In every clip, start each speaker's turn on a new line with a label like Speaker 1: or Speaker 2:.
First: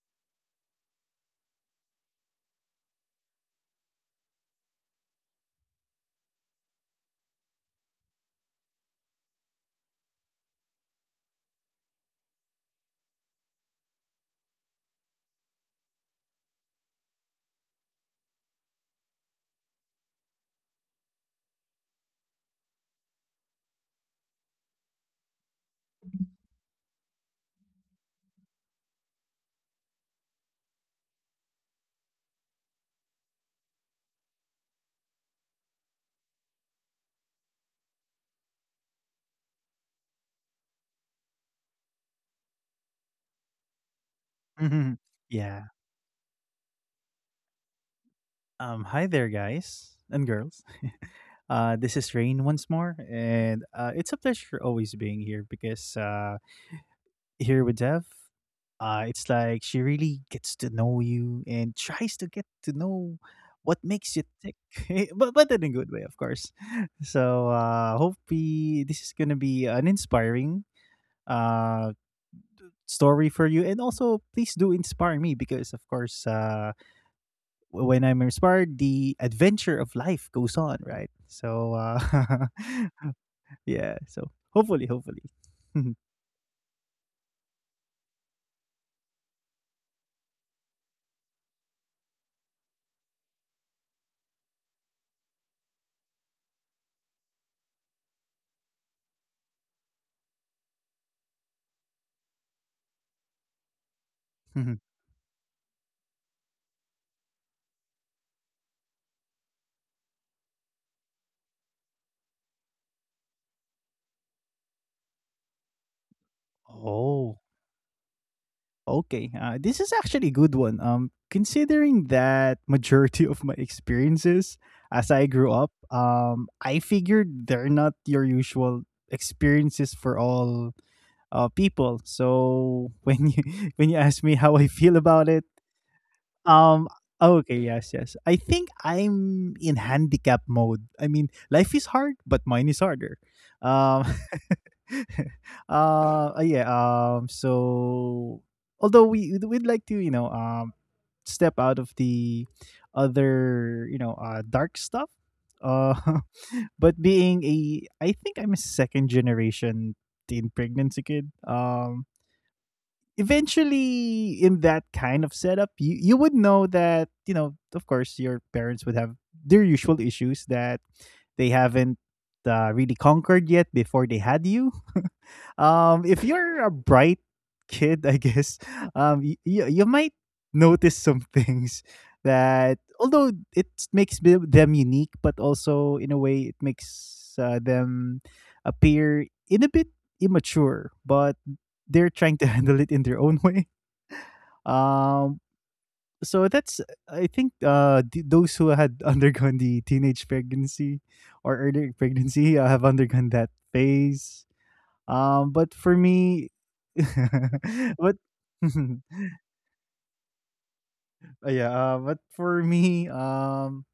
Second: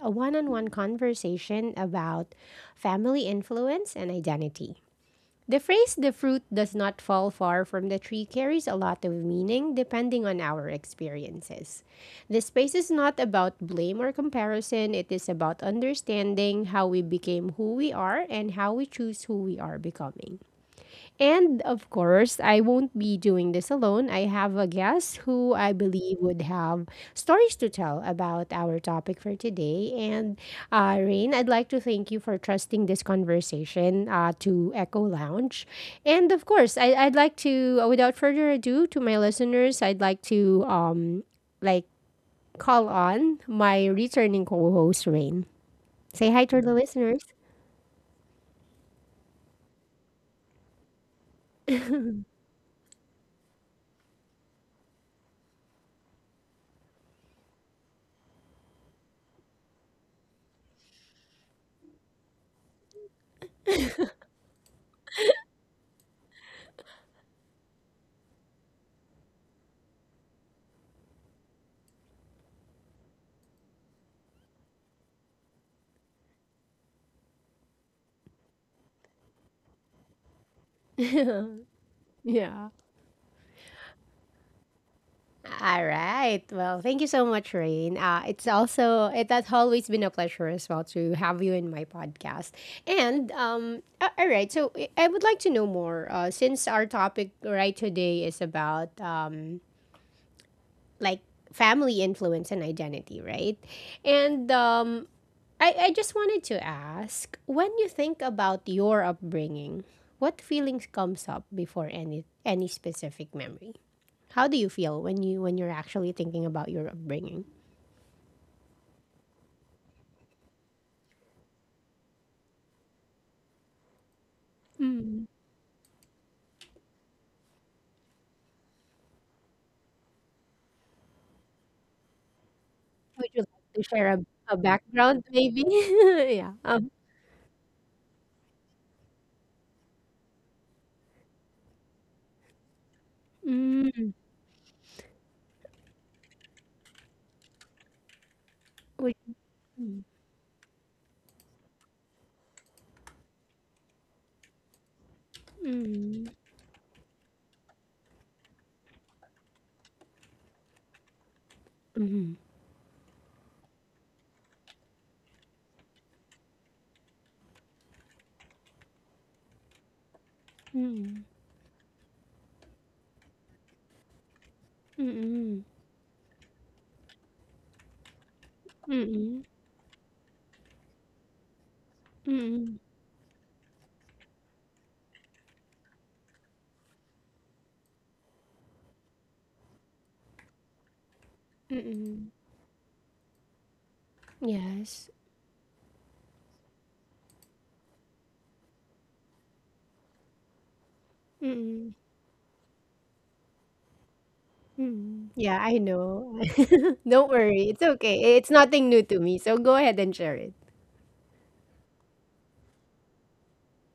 Speaker 1: a one on one conversation about family influence and identity. The phrase, the fruit does not fall far from the tree, carries a lot of meaning depending on our experiences. This space is not about blame or comparison, it is about understanding how we became who we are and how we choose who we are becoming. And of course, I won't be doing this alone. I have a guest who I believe would have stories to tell about our topic for today. And Rain, I'd like to thank you for trusting this conversation to Echo Lounge. And of course, I'd like to, without further ado, to my listeners, I'd like to like call on my returning
Speaker 2: Mhm.
Speaker 1: co-host Rain.
Speaker 2: Yeah.
Speaker 1: Say hi to the listeners.
Speaker 2: Hi there, guys and girls. This is Rain once more, and it's a pleasure always being here because here with Dev, it's like she really gets to know you and tries to get to know what makes you tick, but in a good way, of course. So, this is gonna be an inspiring uh story for you, and also please do inspire me because, of course, when I'm inspired, the adventure of life goes on, right? So,
Speaker 1: Yeah.
Speaker 2: yeah. So hopefully, hopefully.
Speaker 1: All right. Well, thank you so much, Rain. It has always been a pleasure as well to have you in my podcast. All right. So I would like to know more since our topic right today is about like family influence and identity, right? And
Speaker 2: Mhm.
Speaker 1: I just wanted to ask, when you think about your upbringing, what feelings comes up before any specific memory? How do you feel when you're actually thinking about your
Speaker 2: Oh.
Speaker 1: upbringing?
Speaker 2: Okay. This is actually a good one. Considering that majority of my experiences as I
Speaker 1: Mm.
Speaker 2: grew up, I figured they're not your usual experiences for all people. So when
Speaker 1: Would
Speaker 2: you
Speaker 1: you like
Speaker 2: when
Speaker 1: to
Speaker 2: you
Speaker 1: share
Speaker 2: ask me
Speaker 1: a,
Speaker 2: how
Speaker 1: a
Speaker 2: I feel about
Speaker 1: background,
Speaker 2: it.
Speaker 1: maybe? Yeah.
Speaker 2: Um. Oh, okay. Yes. Yes. I think I'm in handicap mode. I mean, life is hard, but mine is harder. Um.
Speaker 1: Mm.
Speaker 2: Yeah. So,
Speaker 1: would,
Speaker 2: although we'd like to,
Speaker 1: mm,
Speaker 2: step out of the other, dark stuff. Uh.
Speaker 1: mm,
Speaker 2: But being I think I'm a second generation teen pregnancy kid.
Speaker 1: mm, mm,
Speaker 2: Eventually, in that kind of setup, you would know that, you know of course, your parents would have their usual issues that
Speaker 1: mm,
Speaker 2: they haven't really conquered yet before they had you.
Speaker 1: mm,
Speaker 2: If you're a bright kid, I guess
Speaker 1: mm, mm,
Speaker 2: you might notice some things
Speaker 1: mm,
Speaker 2: that, although it makes them unique, but also in a way it makes them appear in a bit immature, but they're
Speaker 1: mm,
Speaker 2: trying to handle it in their own way.
Speaker 1: yes.
Speaker 2: Um, so that's, I think, those who had undergone the teenage pregnancy or
Speaker 1: Mm-hmm.
Speaker 2: early pregnancy have undergone that phase.
Speaker 1: Mm,
Speaker 2: Um,
Speaker 1: yeah,
Speaker 2: but
Speaker 1: I
Speaker 2: for
Speaker 1: know.
Speaker 2: me,
Speaker 1: Don't worry, it's
Speaker 2: but
Speaker 1: okay. It's
Speaker 2: uh,
Speaker 1: nothing new to me, so go ahead and share it.
Speaker 2: yeah, but for me,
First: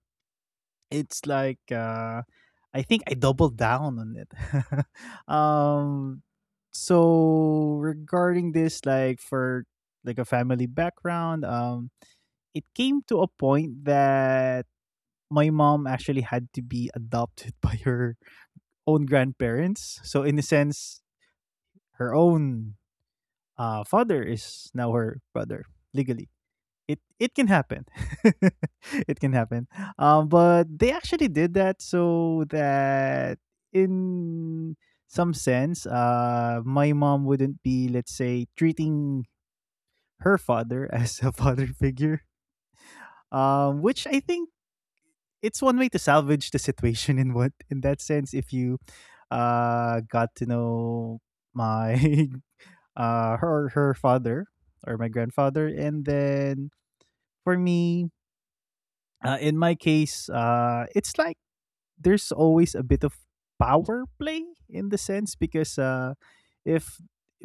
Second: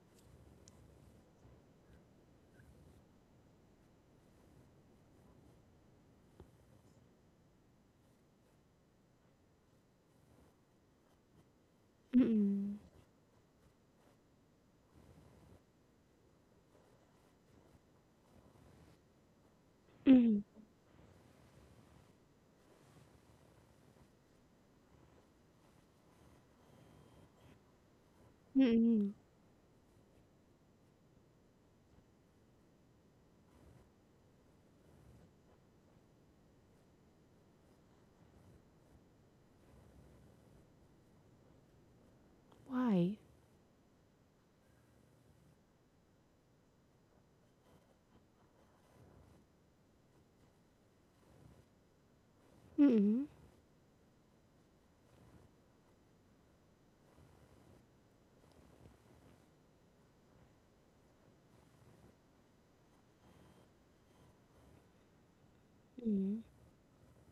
Speaker 2: it's like I think I doubled down on it. um, so regarding this, like a family background, it came
Speaker 1: Mm,
Speaker 2: to a point that my mom actually had to be adopted by her own grandparents. So in a
Speaker 1: mm,
Speaker 2: sense, her own father is now her brother legally. It can happen. It can
Speaker 1: mm.
Speaker 2: happen. But they actually did that so that, in some sense, my mom wouldn't be, let's say, treating her father as a father figure.
Speaker 1: Why?
Speaker 2: Which I think it's one way to salvage the situation, in what, in that sense, if you got to know my
Speaker 1: Mm,
Speaker 2: her father, or my grandfather, and then for me, in my case, it's like there's always a bit of power play, in the sense, because
Speaker 1: mm,
Speaker 2: if,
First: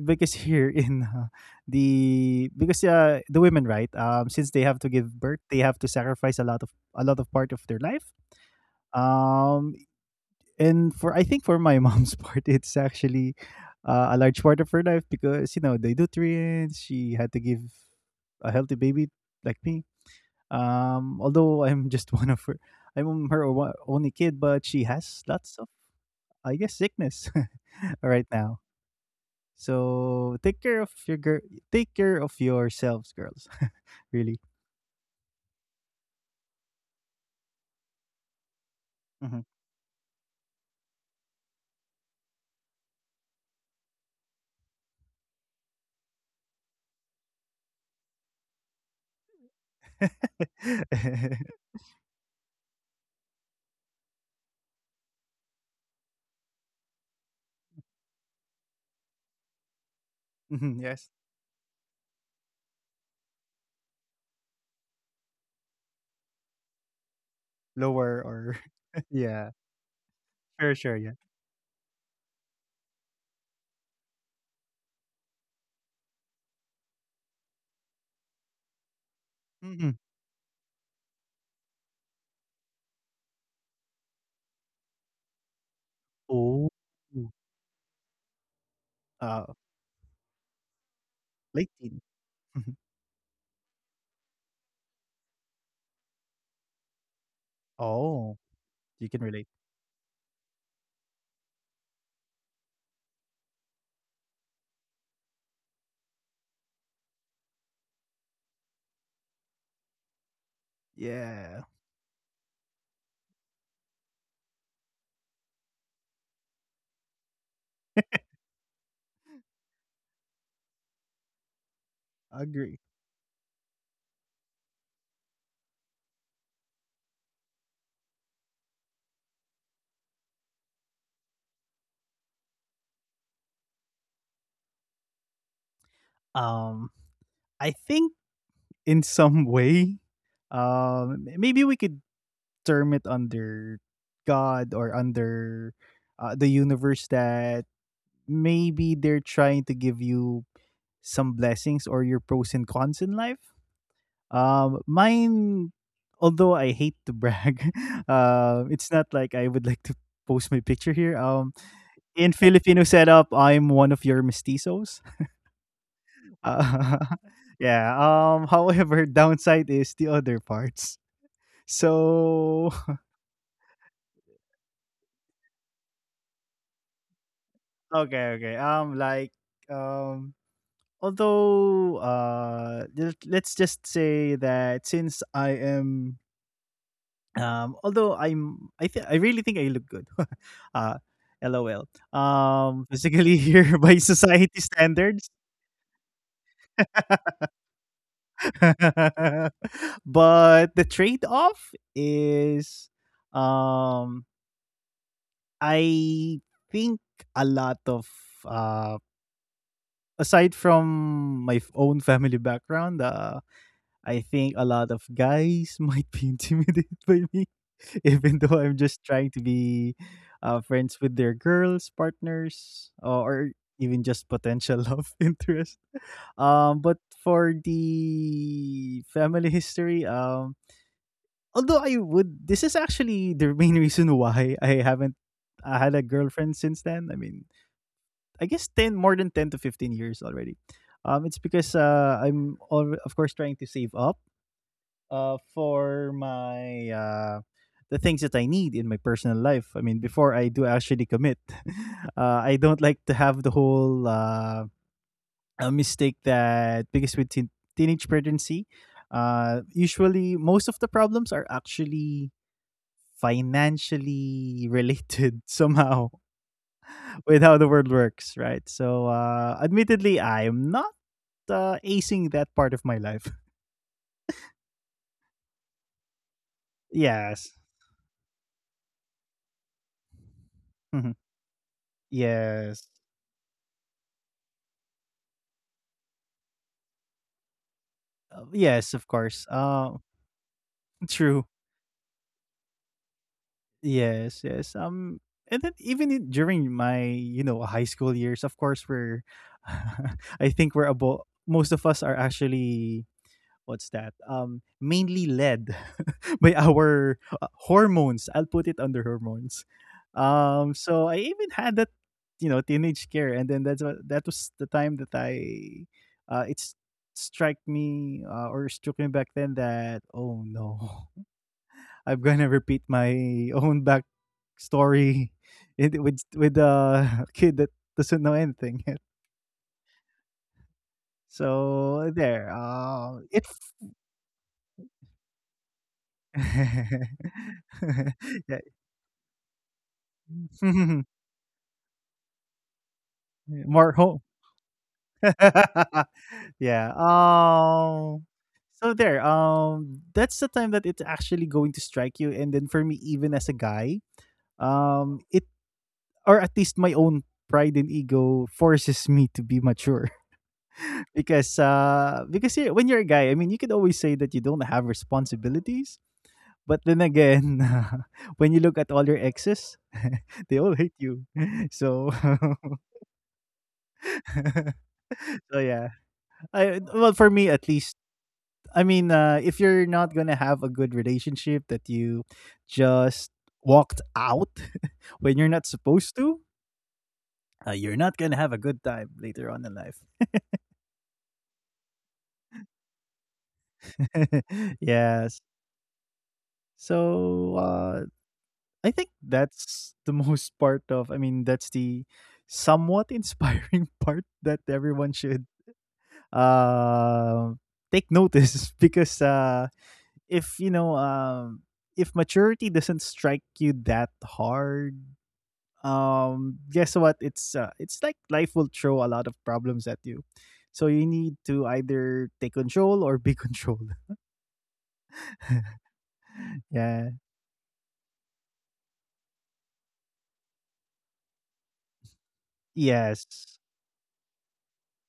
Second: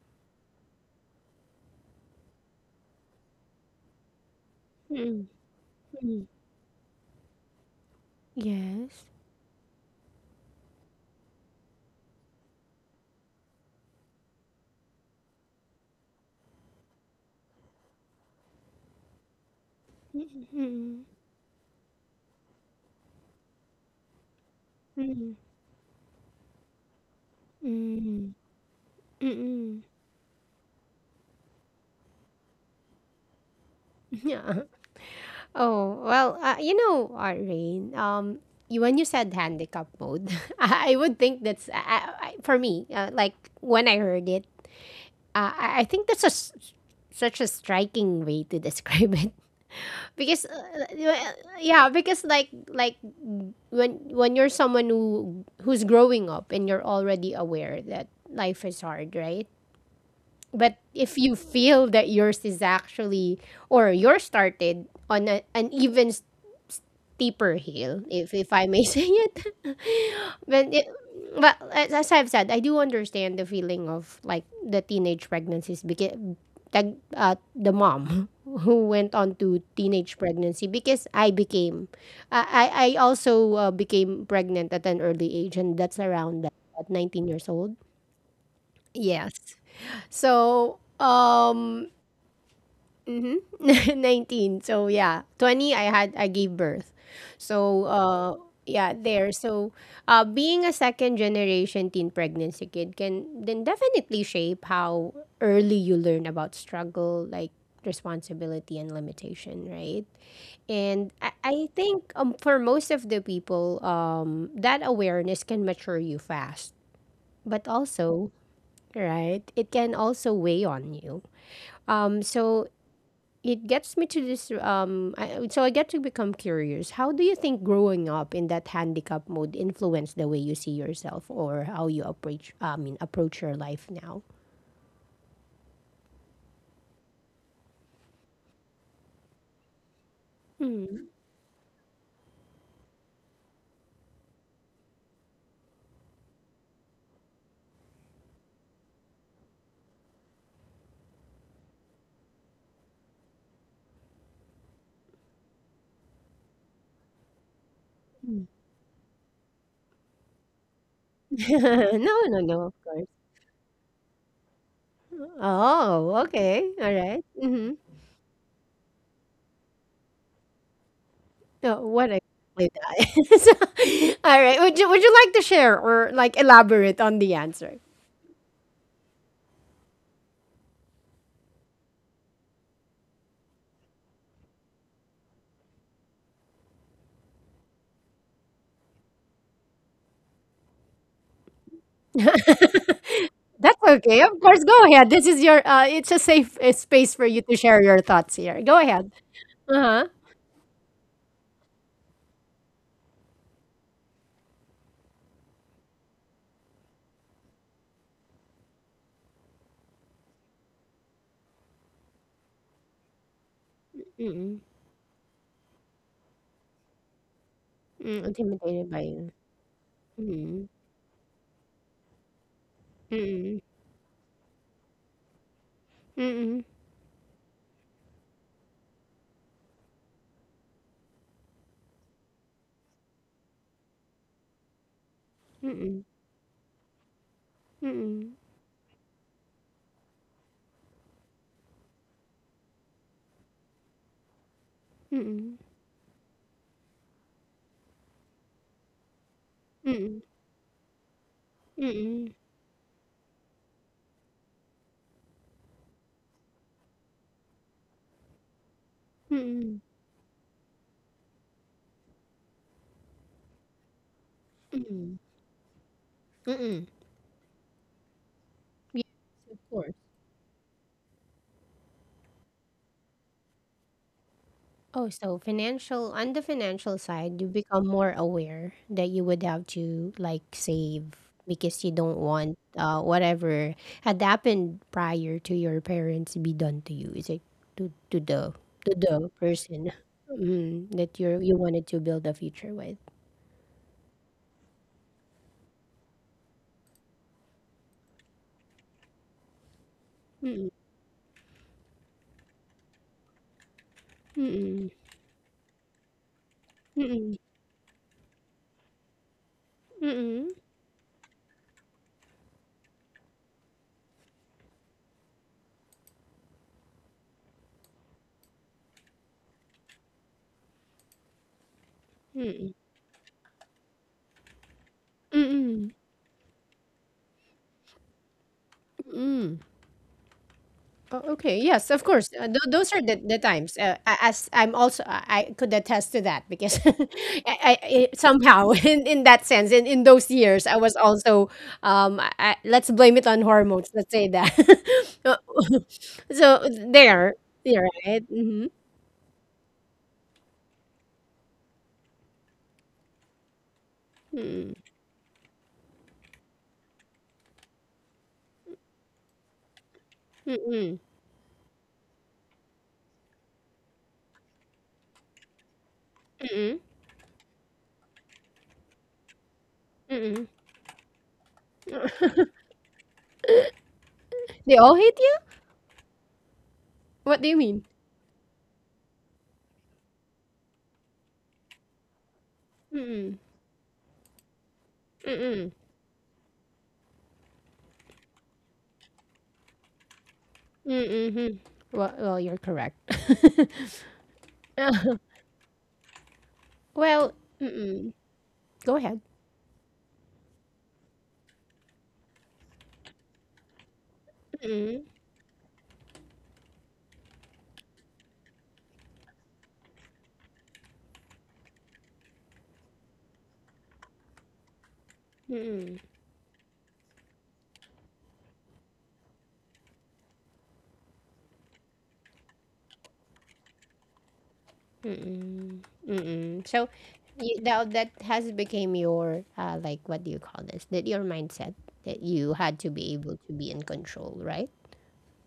Speaker 2: because here in, the, because the women, right? Since they have to
Speaker 1: mm,
Speaker 2: give birth, they have to
Speaker 1: mm.
Speaker 2: sacrifice a lot of part of their life.
Speaker 1: Yes.
Speaker 2: Um and for, I think, for my mom's part, it's actually a large part of her life because, you know, the nutrients she had to give a healthy baby like me.
Speaker 1: Mm, mm,
Speaker 2: Although I'm just one of her, I'm her only kid, but she has
Speaker 1: mm,
Speaker 2: lots of, I guess, sickness right
Speaker 1: mm,
Speaker 2: now.
Speaker 1: mm.
Speaker 2: So take care of your girl. Take care of yourselves, girls. really.
Speaker 1: Yeah. Oh, well, Rain, when you said
Speaker 2: Mhm.
Speaker 1: handicap mode, I would think that's, I- for me, when I heard it, I think that's such a striking way to describe it because yeah, because when you're someone who's growing up and you're already aware that life is hard, right? But
Speaker 2: Mhm,
Speaker 1: if
Speaker 2: yes.
Speaker 1: you feel that yours is actually or yours started on an even steeper hill,
Speaker 2: Lower
Speaker 1: if I
Speaker 2: or
Speaker 1: may say it.
Speaker 2: yeah.
Speaker 1: but
Speaker 2: Sure,
Speaker 1: it,
Speaker 2: sure, yeah.
Speaker 1: but as I've said, I do understand the feeling of the teenage pregnancies because tag, the mom who went on to
Speaker 2: Mhm.
Speaker 1: teenage pregnancy because I became I also became pregnant at an early age and
Speaker 2: Oh.
Speaker 1: at 19 years old.
Speaker 2: Uh,
Speaker 1: Yes. So,
Speaker 2: late teen. Mhm.
Speaker 1: Mm-hmm. 19. So yeah, 20 I gave birth. So
Speaker 2: Oh,
Speaker 1: yeah,
Speaker 2: you can
Speaker 1: there.
Speaker 2: relate.
Speaker 1: So being a second generation teen pregnancy kid can then definitely shape how early you learn about struggle like responsibility and limitation, right? And I
Speaker 2: Yeah,
Speaker 1: think for most of the people, that awareness can mature you fast, but also, right, it can also weigh on you.
Speaker 2: I
Speaker 1: So
Speaker 2: agree.
Speaker 1: it gets me to this I, so I get to become curious, how do you think growing up in that handicap mode influenced the way you see yourself or how you approach I mean approach your life now?
Speaker 2: Um, I think, in some way,
Speaker 1: Mm.
Speaker 2: maybe we could term it under God, or under the universe, that maybe they're trying to give you some blessings or your pros and cons in life. Mine, although I hate to brag, it's not like I would like to post my picture here. Um,
Speaker 1: No,
Speaker 2: in
Speaker 1: no, no,
Speaker 2: Filipino
Speaker 1: of course.
Speaker 2: setup, I'm one of your mestizos.
Speaker 1: Oh, okay,
Speaker 2: Uh,
Speaker 1: all right. Mm-hmm.
Speaker 2: yeah. However, downside is the other parts.
Speaker 1: No, what exactly
Speaker 2: So,
Speaker 1: that is, all right, would you like to share or elaborate on the answer?
Speaker 2: okay, okay. Um, although, let's just say that since I am, although I think I really think I look good, uh lol, physically, here by
Speaker 1: That's okay, of
Speaker 2: society
Speaker 1: course, go ahead.
Speaker 2: standards.
Speaker 1: This is your it's a safe space for you to share your thoughts here, go ahead. Uh-huh,
Speaker 2: But the trade-off is, um I think a lot of, uh aside from my own family background, I think a
Speaker 1: mm,
Speaker 2: lot of guys might be intimidated by me,
Speaker 1: mm,
Speaker 2: even though I'm
Speaker 1: intimidated
Speaker 2: just
Speaker 1: ba
Speaker 2: trying to
Speaker 1: yun?
Speaker 2: be
Speaker 1: Mm,
Speaker 2: friends with their girls, partners, or
Speaker 1: mm,
Speaker 2: even just potential love interest.
Speaker 1: mm,
Speaker 2: But for the family history, although I would, this is actually the main reason why I haven't
Speaker 1: mm,
Speaker 2: I had a girlfriend since then. I mean,
Speaker 1: mm,
Speaker 2: I guess ten more than 10 to 15 years already. It's because, I'm all, of course, trying to save up
Speaker 1: mm,
Speaker 2: for my the things that I need in my personal life. I mean,
Speaker 1: mm,
Speaker 2: before I do actually commit,
Speaker 1: mm,
Speaker 2: I don't like to have the whole, a mistake, that because with teenage pregnancy,
Speaker 1: mm,
Speaker 2: usually most of the problems are actually financially
Speaker 1: mm,
Speaker 2: related somehow
Speaker 1: mm.
Speaker 2: with how the world works, right? So,
Speaker 1: Yes, of course.
Speaker 2: admittedly, I am not acing that part of my life.
Speaker 1: Oh, so financial on the financial side,
Speaker 2: Yes.
Speaker 1: you become more aware that you would have to, like,
Speaker 2: Mhm.
Speaker 1: save because you don't want,
Speaker 2: Yes.
Speaker 1: whatever had happened prior to your parents be done to you. It's like to to
Speaker 2: Uh,
Speaker 1: the
Speaker 2: yes, of
Speaker 1: to the
Speaker 2: course.
Speaker 1: person, that
Speaker 2: True.
Speaker 1: you wanted to build a future with.
Speaker 2: Yes, yes. And then even during my, high school years, of course, we're I think we're about most of us are actually, what's that? Um,
Speaker 1: Mm,
Speaker 2: mainly led by our
Speaker 1: mm,
Speaker 2: hormones. I'll put it under hormones.
Speaker 1: mm.
Speaker 2: So I even had that, you know, teenage scare, and then that was the time that I, it's strike me, or struck me back then that, oh no, I'm gonna repeat my own back story, with a kid that doesn't know anything yet.
Speaker 1: Oh, okay.
Speaker 2: So
Speaker 1: Yes, of
Speaker 2: there,
Speaker 1: course. Those are the
Speaker 2: it's
Speaker 1: times. As I'm also, I could attest to that because
Speaker 2: yeah.
Speaker 1: somehow in that sense, in those years, I was also, let's blame it on
Speaker 2: more
Speaker 1: hormones.
Speaker 2: home.
Speaker 1: Let's say that. Uh, so
Speaker 2: yeah.
Speaker 1: there, you're right. Mm-hmm.
Speaker 2: So there. That's the time that it's actually going to strike you, and then for me, even as a guy, it or at least my own pride and ego forces me to be mature.
Speaker 1: Mm-mm,
Speaker 2: Because when you're a guy, I mean, you could always say that you don't have responsibilities, but
Speaker 1: mm-mm,
Speaker 2: then again, when you look at all your exes, they
Speaker 1: mm-mm.
Speaker 2: all hate you. So
Speaker 1: They all hate you.
Speaker 2: yeah. I well, for me
Speaker 1: What do
Speaker 2: at
Speaker 1: you
Speaker 2: least.
Speaker 1: mean?
Speaker 2: I mean, if you're not going to have a good relationship that you just
Speaker 1: Mm-mm,
Speaker 2: walked out when you're not supposed to, you're not going to have a good time later on in life.
Speaker 1: mm-mm. Well, you're correct. Uh,
Speaker 2: yes.
Speaker 1: well,
Speaker 2: So,
Speaker 1: mm-mm.
Speaker 2: I think
Speaker 1: Go ahead.
Speaker 2: that's the most part of I mean, that's the somewhat inspiring part that everyone should uh, take notice, because, if you know um, if maturity doesn't strike you that hard, guess what? It's like life will throw a lot of problems at you. So you need to either take control or be controlled.
Speaker 1: Mm-mm. So
Speaker 2: Yeah.
Speaker 1: that has become your what do you call this? That your mindset that you had to be able to be in
Speaker 2: Yes.
Speaker 1: control, right?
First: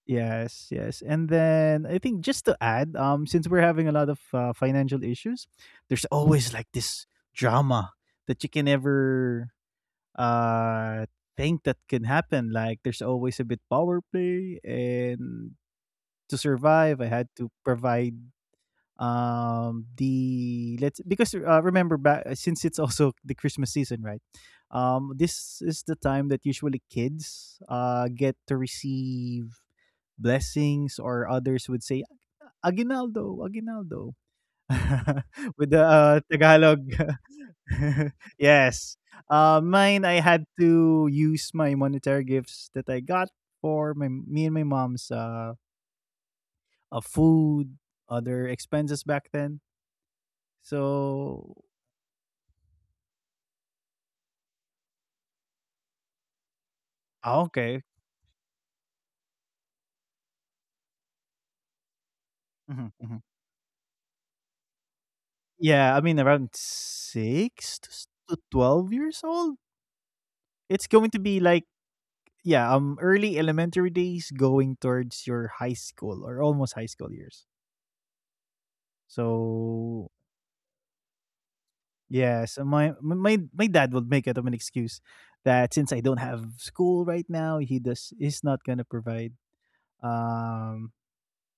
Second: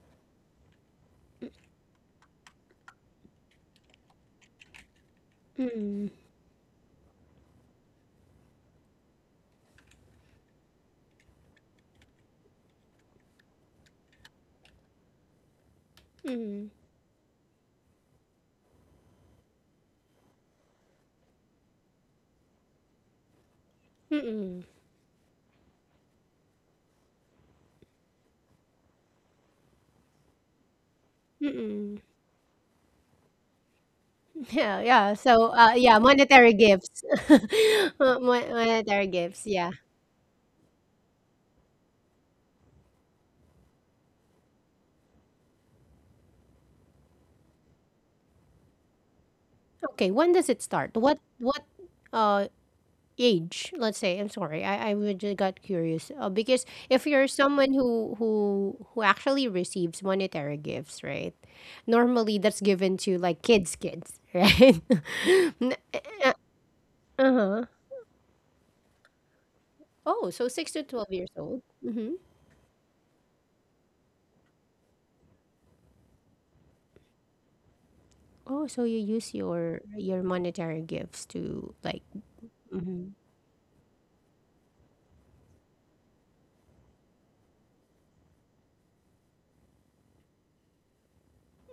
Speaker 2: Yes, yes. And then I think, just to add, since we're having a lot of financial issues, there's always like this drama that you can never uh think that can happen. Like there's always a bit power play, and to survive, I
Speaker 1: Mm.
Speaker 2: had to provide, the let's because, remember back, since it's also the Christmas season, right? um
Speaker 1: Mm-mm.
Speaker 2: this is the time that usually kids get to receive blessings, or others would say,
Speaker 1: Mm-mm.
Speaker 2: aguinaldo, aguinaldo,
Speaker 1: Yeah, yeah.
Speaker 2: with the
Speaker 1: So, yeah,
Speaker 2: Tagalog.
Speaker 1: monetary gifts. Mon-
Speaker 2: yes.
Speaker 1: Monetary
Speaker 2: uh
Speaker 1: gifts. Yeah.
Speaker 2: mine I had to use my monetary gifts that I got for my me and my mom's food, other expenses back then.
Speaker 1: Okay. When does it start? What?
Speaker 2: So.
Speaker 1: What? uh Age, let's say. I'm sorry, I would just got curious because if you're
Speaker 2: Oh,
Speaker 1: someone
Speaker 2: okay.
Speaker 1: who actually receives monetary gifts, right? Normally that's
Speaker 2: Mhm,
Speaker 1: given to
Speaker 2: mhm.
Speaker 1: like kids, right? N-
Speaker 2: Yeah, I mean
Speaker 1: uh,
Speaker 2: around
Speaker 1: uh-huh.
Speaker 2: 6 to to 12 years old.
Speaker 1: Oh, so 6 to
Speaker 2: It's
Speaker 1: 12
Speaker 2: going to
Speaker 1: years
Speaker 2: be
Speaker 1: old.
Speaker 2: like,
Speaker 1: Mm-hmm.
Speaker 2: yeah, early elementary days going towards your high school or almost high school years.
Speaker 1: Oh, so you use your
Speaker 2: So
Speaker 1: your monetary gifts to
Speaker 2: yeah, so my
Speaker 1: mm-hmm.
Speaker 2: my my my dad would make it of an excuse that, since I don't have school right now, he does is not gonna provide um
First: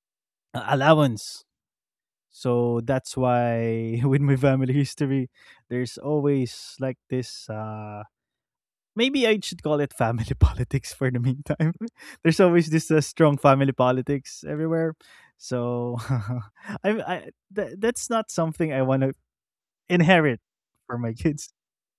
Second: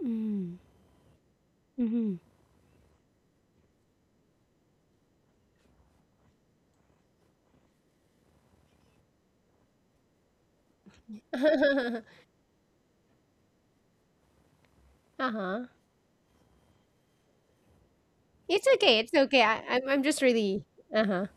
Speaker 1: Mm.
Speaker 2: allowance.
Speaker 1: Mm-hmm.
Speaker 2: So that's why, with my family history, there's always like this, maybe I should call it, family politics for the meantime. There's always this strong family politics everywhere. So
Speaker 1: Uh-huh.
Speaker 2: I I that's not something I want to
Speaker 1: It's okay, it's okay.
Speaker 2: inherit
Speaker 1: I'm just
Speaker 2: for my
Speaker 1: really.
Speaker 2: kids.
Speaker 1: Uh-huh.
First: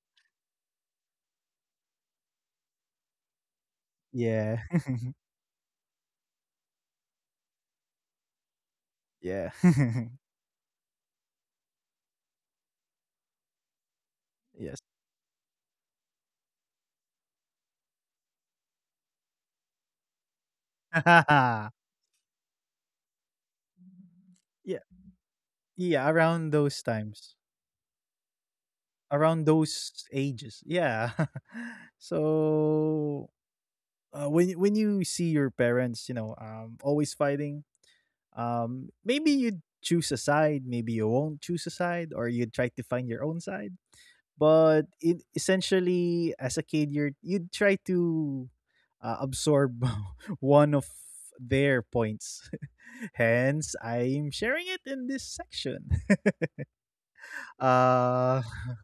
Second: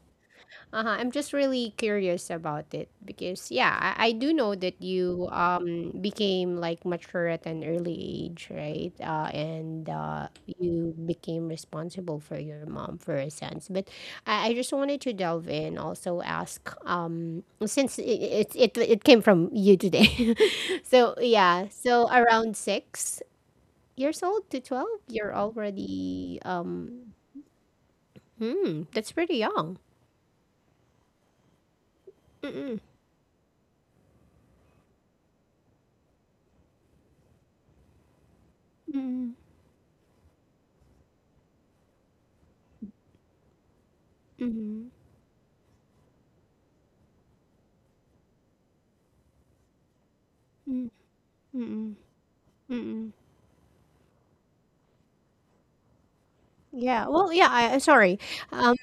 Speaker 1: Uh-huh. I'm just really curious about it because yeah, I do know
Speaker 2: Yeah.
Speaker 1: that you became mature at an early age, right?
Speaker 2: yeah.
Speaker 1: And you became responsible for your mom for a sense. But I just
Speaker 2: yes.
Speaker 1: wanted to delve in, also ask since it came from you today. So yeah, so around 6 years old to
Speaker 2: yeah.
Speaker 1: 12, you're
Speaker 2: Yeah,
Speaker 1: already
Speaker 2: around those times.
Speaker 1: hmm, that's pretty
Speaker 2: Around
Speaker 1: young.
Speaker 2: those ages. Yeah.
Speaker 1: Mm-mm.
Speaker 2: So, when you see your parents, always fighting, maybe you'd choose a side, maybe you won't choose a side, or you try to find your own side. But
Speaker 1: Mm-mm.
Speaker 2: it, essentially, as a kid, you'd try to absorb one of
Speaker 1: Mm,
Speaker 2: their
Speaker 1: Mm-mm.
Speaker 2: points.
Speaker 1: Mm-mm.
Speaker 2: Hence, I'm sharing it in this section.
Speaker 1: Yeah. Well, yeah, sorry.
Speaker 2: Uh,
Speaker 1: Um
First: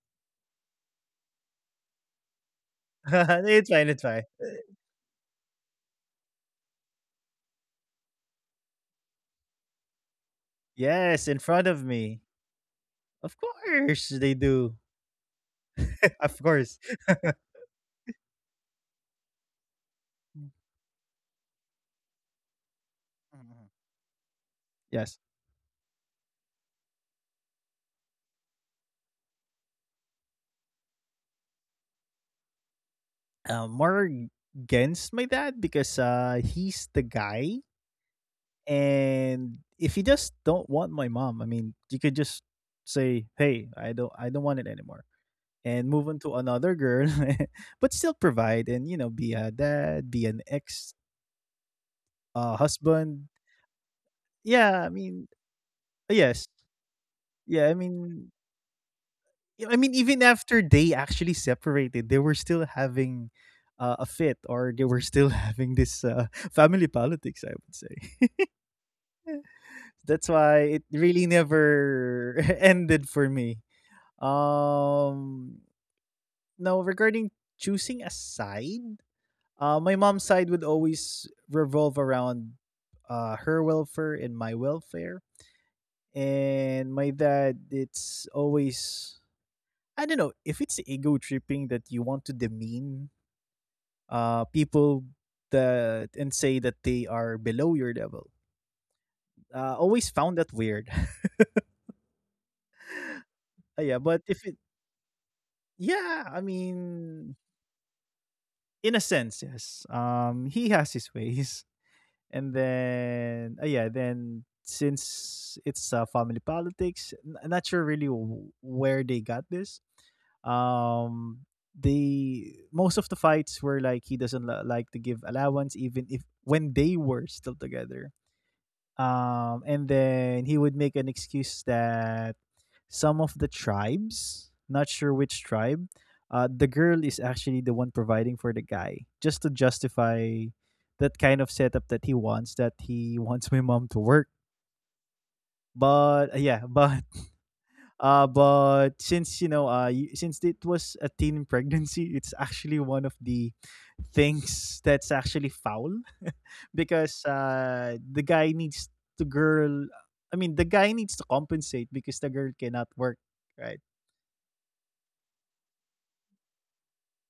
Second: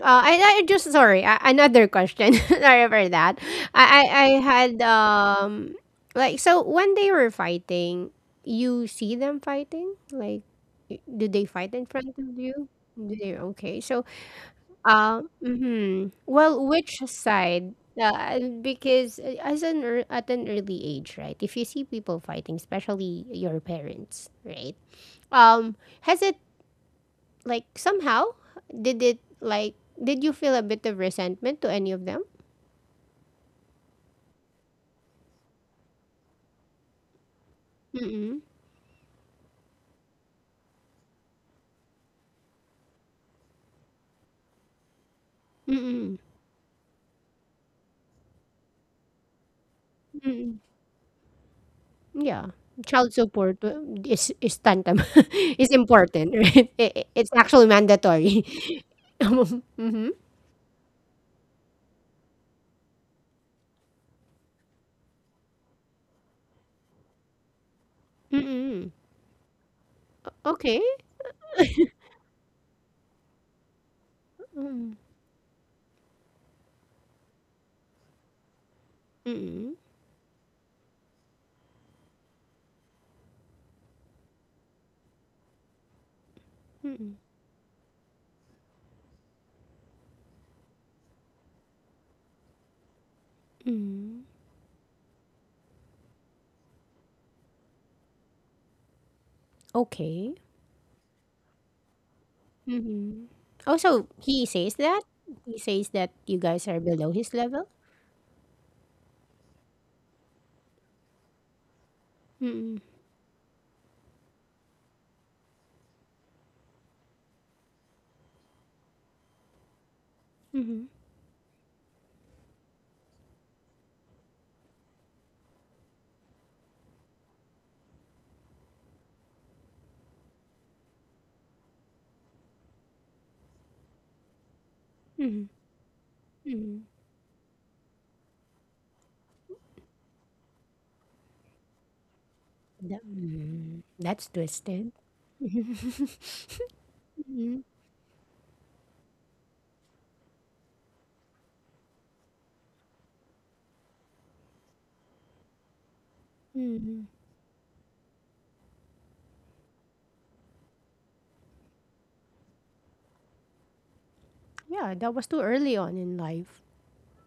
Speaker 1: I just sorry. Another question. Sorry for that.
Speaker 2: it's
Speaker 1: I,
Speaker 2: fine, it's
Speaker 1: I
Speaker 2: fine.
Speaker 1: I had so when they were fighting, you see them fighting?
Speaker 2: Yes,
Speaker 1: Do
Speaker 2: in
Speaker 1: they
Speaker 2: front
Speaker 1: fight
Speaker 2: of
Speaker 1: in front
Speaker 2: me.
Speaker 1: of you?
Speaker 2: Of
Speaker 1: Okay. So,
Speaker 2: course, they do.
Speaker 1: mhm.
Speaker 2: of
Speaker 1: Well,
Speaker 2: course.
Speaker 1: which side? Because at an early age, right? If you see people fighting, especially your
Speaker 2: Mhm.
Speaker 1: parents, right?
Speaker 2: Yes.
Speaker 1: Um, has it like somehow, did it like did you feel a bit of resentment to any of them?
Speaker 2: More against my dad because he's the guy,
Speaker 1: Mm-mm.
Speaker 2: and if you just don't want my mom, I mean, you could just say, "Hey, I don't want it anymore," and move on
Speaker 1: Mm-mm.
Speaker 2: to another girl, but still provide and you know, be a dad, be an
Speaker 1: Mm-mm.
Speaker 2: ex
Speaker 1: Yeah. Child
Speaker 2: husband.
Speaker 1: support is
Speaker 2: Yeah, I
Speaker 1: tantam
Speaker 2: mean,
Speaker 1: is important,
Speaker 2: yes,
Speaker 1: right? It's
Speaker 2: yeah,
Speaker 1: actually
Speaker 2: I mean,
Speaker 1: mandatory.
Speaker 2: Yeah, I mean,
Speaker 1: Mm-hmm.
Speaker 2: even after they actually separated, they were still having a fit, or they were still having this family politics. I would say
Speaker 1: Mm-mm.
Speaker 2: that's why it
Speaker 1: Okay.
Speaker 2: really never ended for me.
Speaker 1: Mm.
Speaker 2: Um, Now regarding choosing a side,
Speaker 1: Mm-mm.
Speaker 2: my mom's side would always revolve around her welfare, and my
Speaker 1: Mm-mm.
Speaker 2: dad. It's always, I don't know if it's ego tripping that you want to demean
Speaker 1: Mm.
Speaker 2: people that and say that they are below your level. Always
Speaker 1: Okay.
Speaker 2: found that weird.
Speaker 1: Mm-hmm.
Speaker 2: Yeah,
Speaker 1: Also,
Speaker 2: but if it,
Speaker 1: he says that
Speaker 2: yeah,
Speaker 1: you
Speaker 2: I
Speaker 1: guys are below his
Speaker 2: mean,
Speaker 1: level.
Speaker 2: in a sense, yes. He has his ways, and
Speaker 1: Mm-mm.
Speaker 2: then yeah, then since it's family politics, not sure really where they got this.
Speaker 1: Mm-hmm.
Speaker 2: Um, they most of the fights were like he doesn't like to give allowance, even if when they were still together and then he would make an excuse that some of the tribes, not sure which
Speaker 1: Mm-hmm.
Speaker 2: tribe, the
Speaker 1: Mm-hmm.
Speaker 2: girl is actually the one providing for the guy, just to justify that kind of setup that he wants my mom to work.
Speaker 1: That's twisted.
Speaker 2: But yeah, but
Speaker 1: Mhm,
Speaker 2: since you know, since it was a teen pregnancy, it's actually one of the things that's actually foul
Speaker 1: mhm.
Speaker 2: because the guy needs the girl. I mean, the guy needs to compensate because the girl cannot work, right?
Speaker 1: Yeah, that was too early on in life.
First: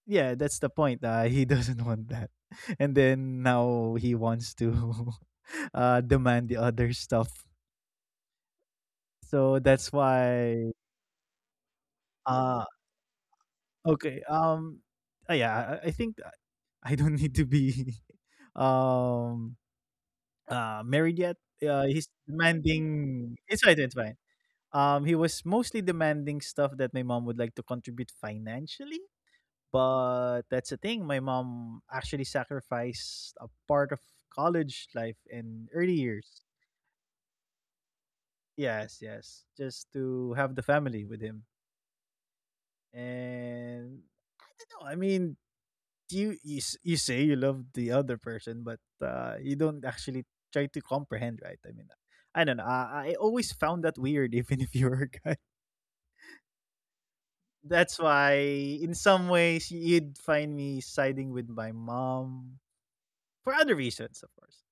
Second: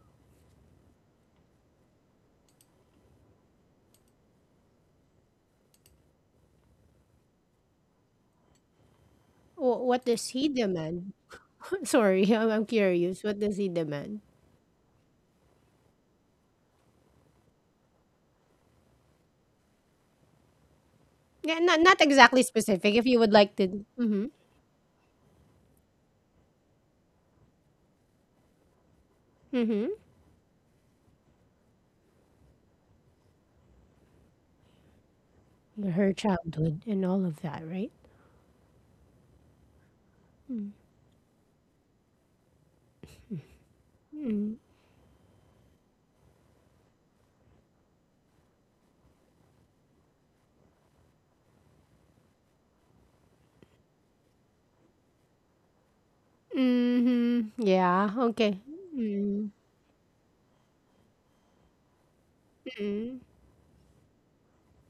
Speaker 2: Yeah, that's the point. He doesn't want that, and then now he wants to demand the other stuff. So that's
Speaker 1: What does he
Speaker 2: why.
Speaker 1: demand? Sorry, I'm
Speaker 2: Uh,
Speaker 1: I'm curious. What does he demand?
Speaker 2: okay. I think I don't need to be um married yet.
Speaker 1: Yeah, not not
Speaker 2: He's
Speaker 1: exactly specific. If you would
Speaker 2: demanding.
Speaker 1: like
Speaker 2: It's
Speaker 1: to,
Speaker 2: fine. It's fine.
Speaker 1: mm-hmm,
Speaker 2: He was mostly demanding stuff that my mom would like to contribute financially,
Speaker 1: mm-hmm.
Speaker 2: but that's the thing. My mom actually sacrificed a part of college life in early
Speaker 1: Her
Speaker 2: years.
Speaker 1: childhood and all of that, right?
Speaker 2: Yes, yes, just to have the family with him, and
Speaker 1: Mm-hmm.
Speaker 2: I don't know. I mean, you say you love the other person, but you don't actually try to comprehend, right? I mean, I don't know. I always found that weird, even if you were a guy.
Speaker 1: Mm-hmm. Yeah.
Speaker 2: That's why,
Speaker 1: Okay.
Speaker 2: in some
Speaker 1: Mm-hmm.
Speaker 2: ways, you'd find me siding with my mom for other reasons, of course.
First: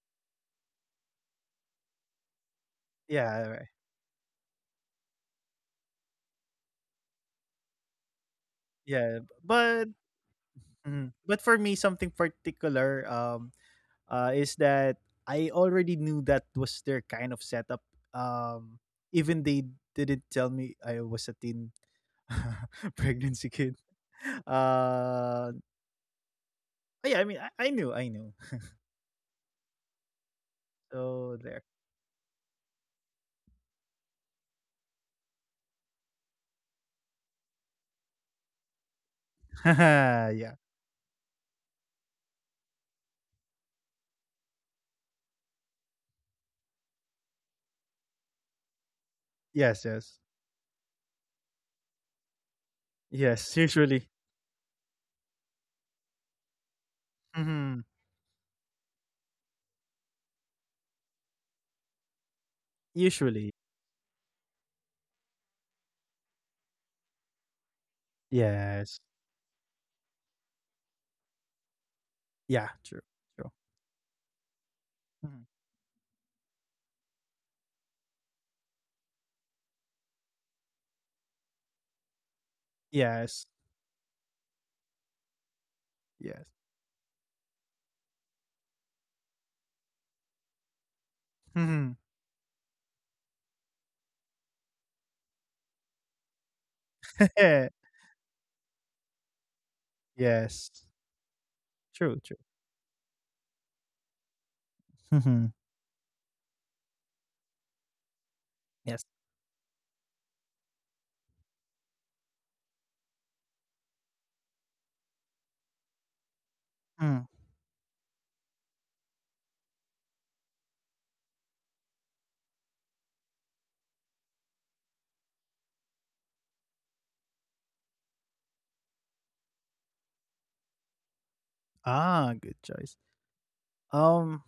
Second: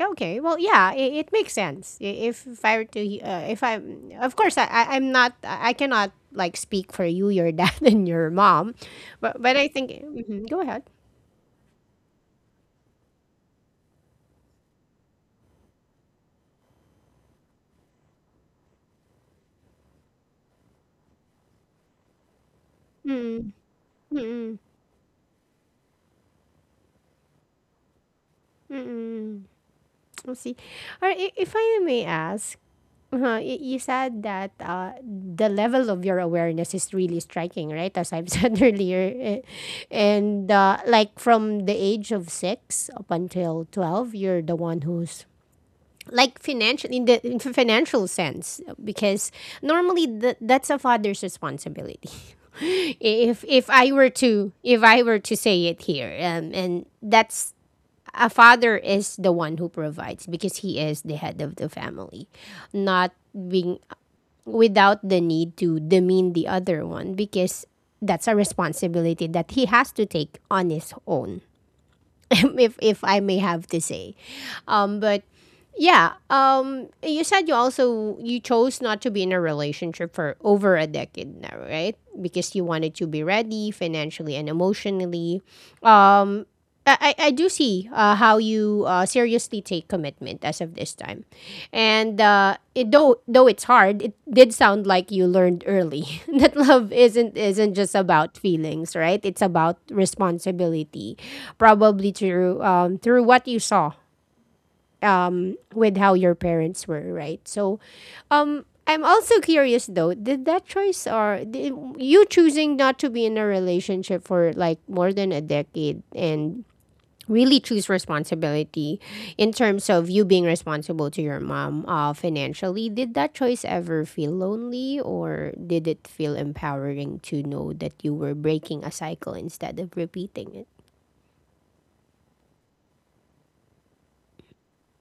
Speaker 1: Okay. Well, yeah, it makes sense. I- if I were to, he-
Speaker 2: Yeah,
Speaker 1: if
Speaker 2: right.
Speaker 1: I'm, Of course, I I'm not, I cannot speak for you, your dad, and your mom,
Speaker 2: Yeah,
Speaker 1: but I think
Speaker 2: but
Speaker 1: mhm, go ahead.
Speaker 2: mhm. But for me, something particular is that I already knew that was their kind of setup. Um, even they didn't tell me I was a teen
Speaker 1: Mm,
Speaker 2: pregnancy kid.
Speaker 1: mm,
Speaker 2: Uh, yeah, I mean, I knew, I knew.
Speaker 1: mm. Let's see.
Speaker 2: So
Speaker 1: If
Speaker 2: there.
Speaker 1: I may ask, you said that the level of your awareness is really striking, right? As I've said earlier, eh, and
Speaker 2: Yeah.
Speaker 1: from the age of six up until 12, you're the one who's like financial in the in the financial sense because
Speaker 2: Yes,
Speaker 1: normally
Speaker 2: yes,
Speaker 1: that's a father's responsibility. If
Speaker 2: yes.
Speaker 1: I were
Speaker 2: Usually,
Speaker 1: to if I were to say it here, and that's
Speaker 2: hmm
Speaker 1: a father is the one who provides because he is the head of the family, not
Speaker 2: usually,
Speaker 1: being without the need to demean the other one because that's a
Speaker 2: yes.
Speaker 1: responsibility that he has to take on his own. if
Speaker 2: Yeah,
Speaker 1: if I
Speaker 2: true,
Speaker 1: may have
Speaker 2: true.
Speaker 1: to say. But
Speaker 2: Mhm.
Speaker 1: yeah, you said you also you chose not to be in a relationship for over a decade now, right? Because you wanted to be ready
Speaker 2: Yes,
Speaker 1: financially and emotionally.
Speaker 2: yes.
Speaker 1: I do see how you seriously take commitment as of this time, and
Speaker 2: Hmm.
Speaker 1: though it's hard, it did sound like you learned early that love isn't just about feelings, right? It's about responsibility,
Speaker 2: Yes,
Speaker 1: probably
Speaker 2: true, true.
Speaker 1: through what you saw
Speaker 2: Hmm.
Speaker 1: with how your parents were, right? So, I'm also
Speaker 2: Yes.
Speaker 1: curious though, did that choice or did, you choosing not to be in a relationship for more than a decade and really
Speaker 2: Mm.
Speaker 1: choose responsibility in terms of you being responsible to your mom financially, did that choice ever feel lonely or did it feel empowering to know that you were breaking a cycle instead of repeating it?
Speaker 2: Ah, good choice. Um,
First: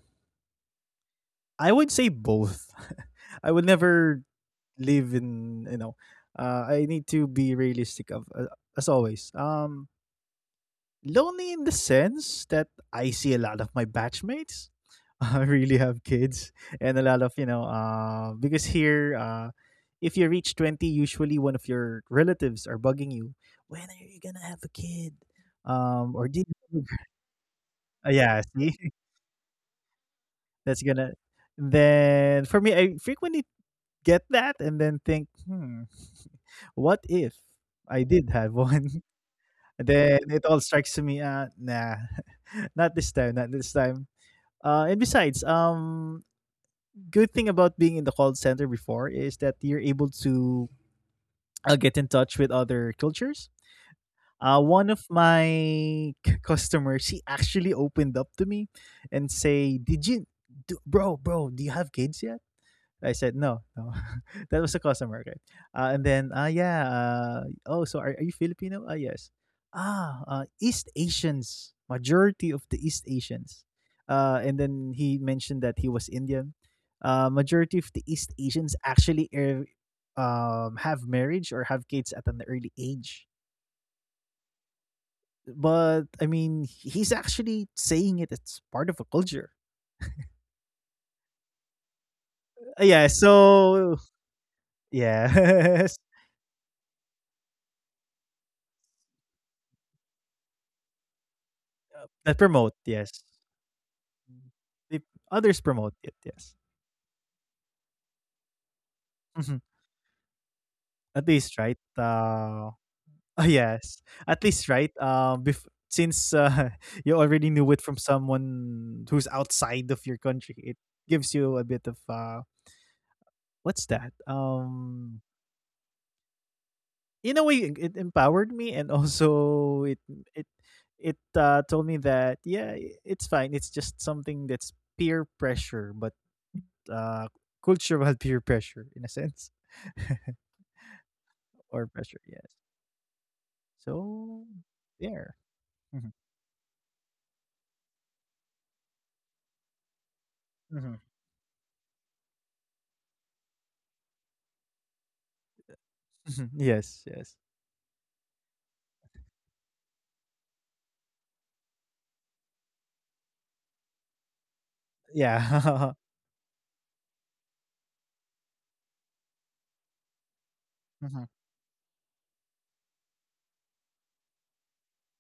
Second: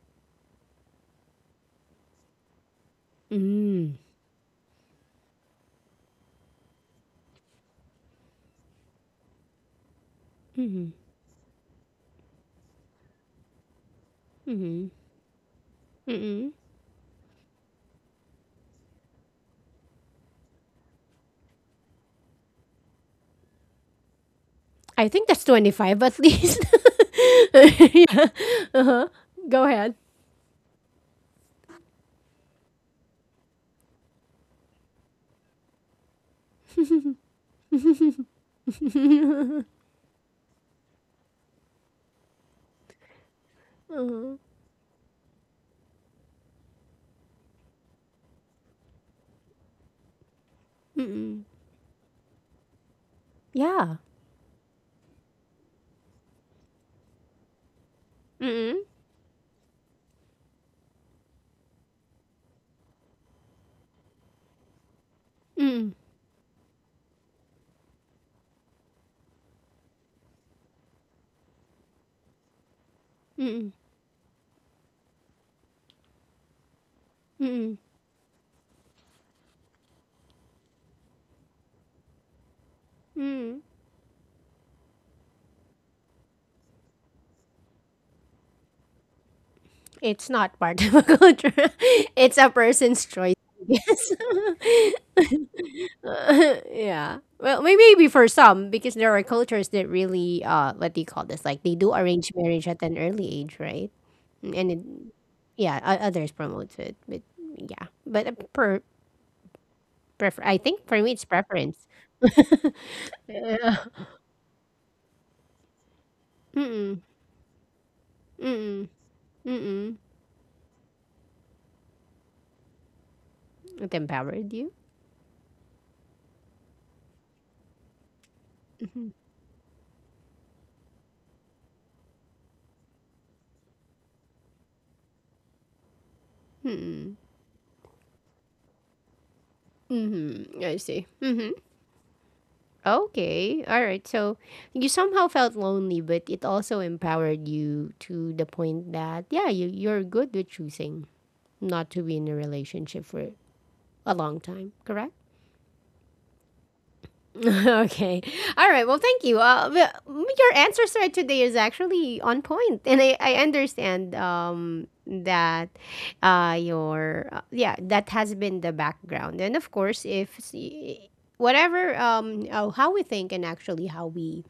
Speaker 2: I would say both. I would
Speaker 1: Mm.
Speaker 2: never live in you know I need to be realistic of as always
Speaker 1: Mm-hmm.
Speaker 2: lonely in the sense that I see a lot of my batchmates I
Speaker 1: Mm-hmm.
Speaker 2: really have kids and a lot
Speaker 1: Mm-hmm.
Speaker 2: of you know because here if you reach 20 usually one of your relatives are bugging you, when are you gonna have a kid,
Speaker 1: I think that's
Speaker 2: or did you
Speaker 1: 25
Speaker 2: have a
Speaker 1: at
Speaker 2: gir-"
Speaker 1: least.
Speaker 2: Yeah see
Speaker 1: Yeah. Go ahead.
Speaker 2: that's gonna, then for me I frequently get that and then think, hmm, what if I did have one? And then it all strikes to me, nah, not this time, not this time. And besides, good thing about being in the call center before is that you're able to get in
Speaker 1: Mm-mm.
Speaker 2: touch with other cultures.
Speaker 1: Yeah.
Speaker 2: One of my customers, he actually opened up to me and
Speaker 1: Mm-mm.
Speaker 2: say, " bro, bro, do you have kids yet?" I said, no, no. That was a customer, okay. And then,
Speaker 1: Mm-mm.
Speaker 2: yeah, oh, so are you Filipino? Ah, yes. Ah, East Asians, majority of the East Asians.
Speaker 1: Mm-mm.
Speaker 2: And then he mentioned that he was Indian. Majority of the East
Speaker 1: Mm-mm.
Speaker 2: Asians actually have marriage or have kids at an early age.
Speaker 1: Mm-mm.
Speaker 2: But I mean, he's actually saying it. It's part of a culture.
Speaker 1: It's not part of a culture.
Speaker 2: Yeah.
Speaker 1: It's a person's
Speaker 2: So
Speaker 1: choice, I guess.
Speaker 2: yeah,
Speaker 1: Yeah. Well, maybe for some, because there are cultures that really, what do you call this? Like
Speaker 2: that
Speaker 1: they do
Speaker 2: promote.
Speaker 1: arrange
Speaker 2: Yes.
Speaker 1: marriage at an early age,
Speaker 2: Mm.
Speaker 1: right? And it,
Speaker 2: Others promote it,
Speaker 1: yeah,
Speaker 2: yes.
Speaker 1: others promote it, but yeah, but a per
Speaker 2: Mhm.
Speaker 1: prefer.
Speaker 2: At
Speaker 1: I think
Speaker 2: least,
Speaker 1: for
Speaker 2: right?
Speaker 1: me, it's preference.
Speaker 2: Yes. At
Speaker 1: Yeah.
Speaker 2: least, right? Since you already
Speaker 1: Mm-mm.
Speaker 2: knew it from someone who's
Speaker 1: Mm-mm.
Speaker 2: outside of your country,
Speaker 1: Mm-mm.
Speaker 2: it gives you a bit of what's that?
Speaker 1: It empowered you.
Speaker 2: In a way, it empowered me, and also it it told me that yeah, it's fine. It's just something that's peer pressure, but uh,
Speaker 1: Mm-mm.
Speaker 2: cultural peer pressure in a sense,
Speaker 1: Mm-hmm. I see.
Speaker 2: or pressure.
Speaker 1: Mm-hmm.
Speaker 2: Yes.
Speaker 1: Okay.
Speaker 2: So
Speaker 1: All right. So
Speaker 2: there.
Speaker 1: you somehow
Speaker 2: Mhm,
Speaker 1: felt lonely, but it also empowered you to the point that, yeah, you're
Speaker 2: mhm, mhm.
Speaker 1: good with choosing not to be in a relationship for a long time, correct?
Speaker 2: Yes, yes.
Speaker 1: Okay. All right. Well, thank you. Your answers right today is actually on point, and I understand
Speaker 2: Yeah.
Speaker 1: that your, yeah, that has been the background. And of course, if,
Speaker 2: Mhm,
Speaker 1: s- whatever, how we think and actually how we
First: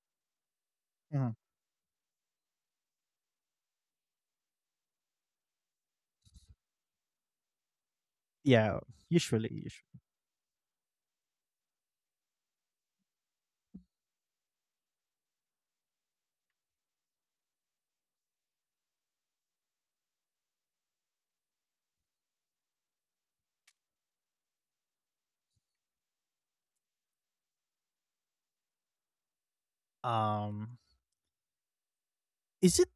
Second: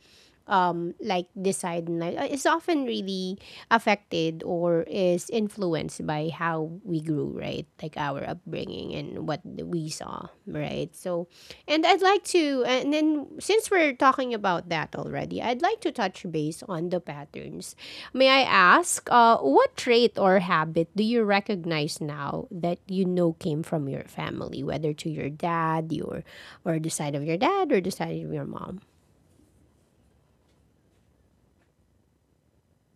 Speaker 1: like
Speaker 2: mhm.
Speaker 1: decide na is often really affected or is influenced by how we grew, right? Like our
Speaker 2: Yeah.
Speaker 1: upbringing and what
Speaker 2: Usually, usually.
Speaker 1: we saw, right? So, and I'd like to, and then since we're talking about that already, I'd like to touch base on the patterns. May I ask, what trait or habit do you recognize now that you know came from your family, whether to your dad, your, or the side of your dad, or the side of your mom?
Speaker 2: Um, is it?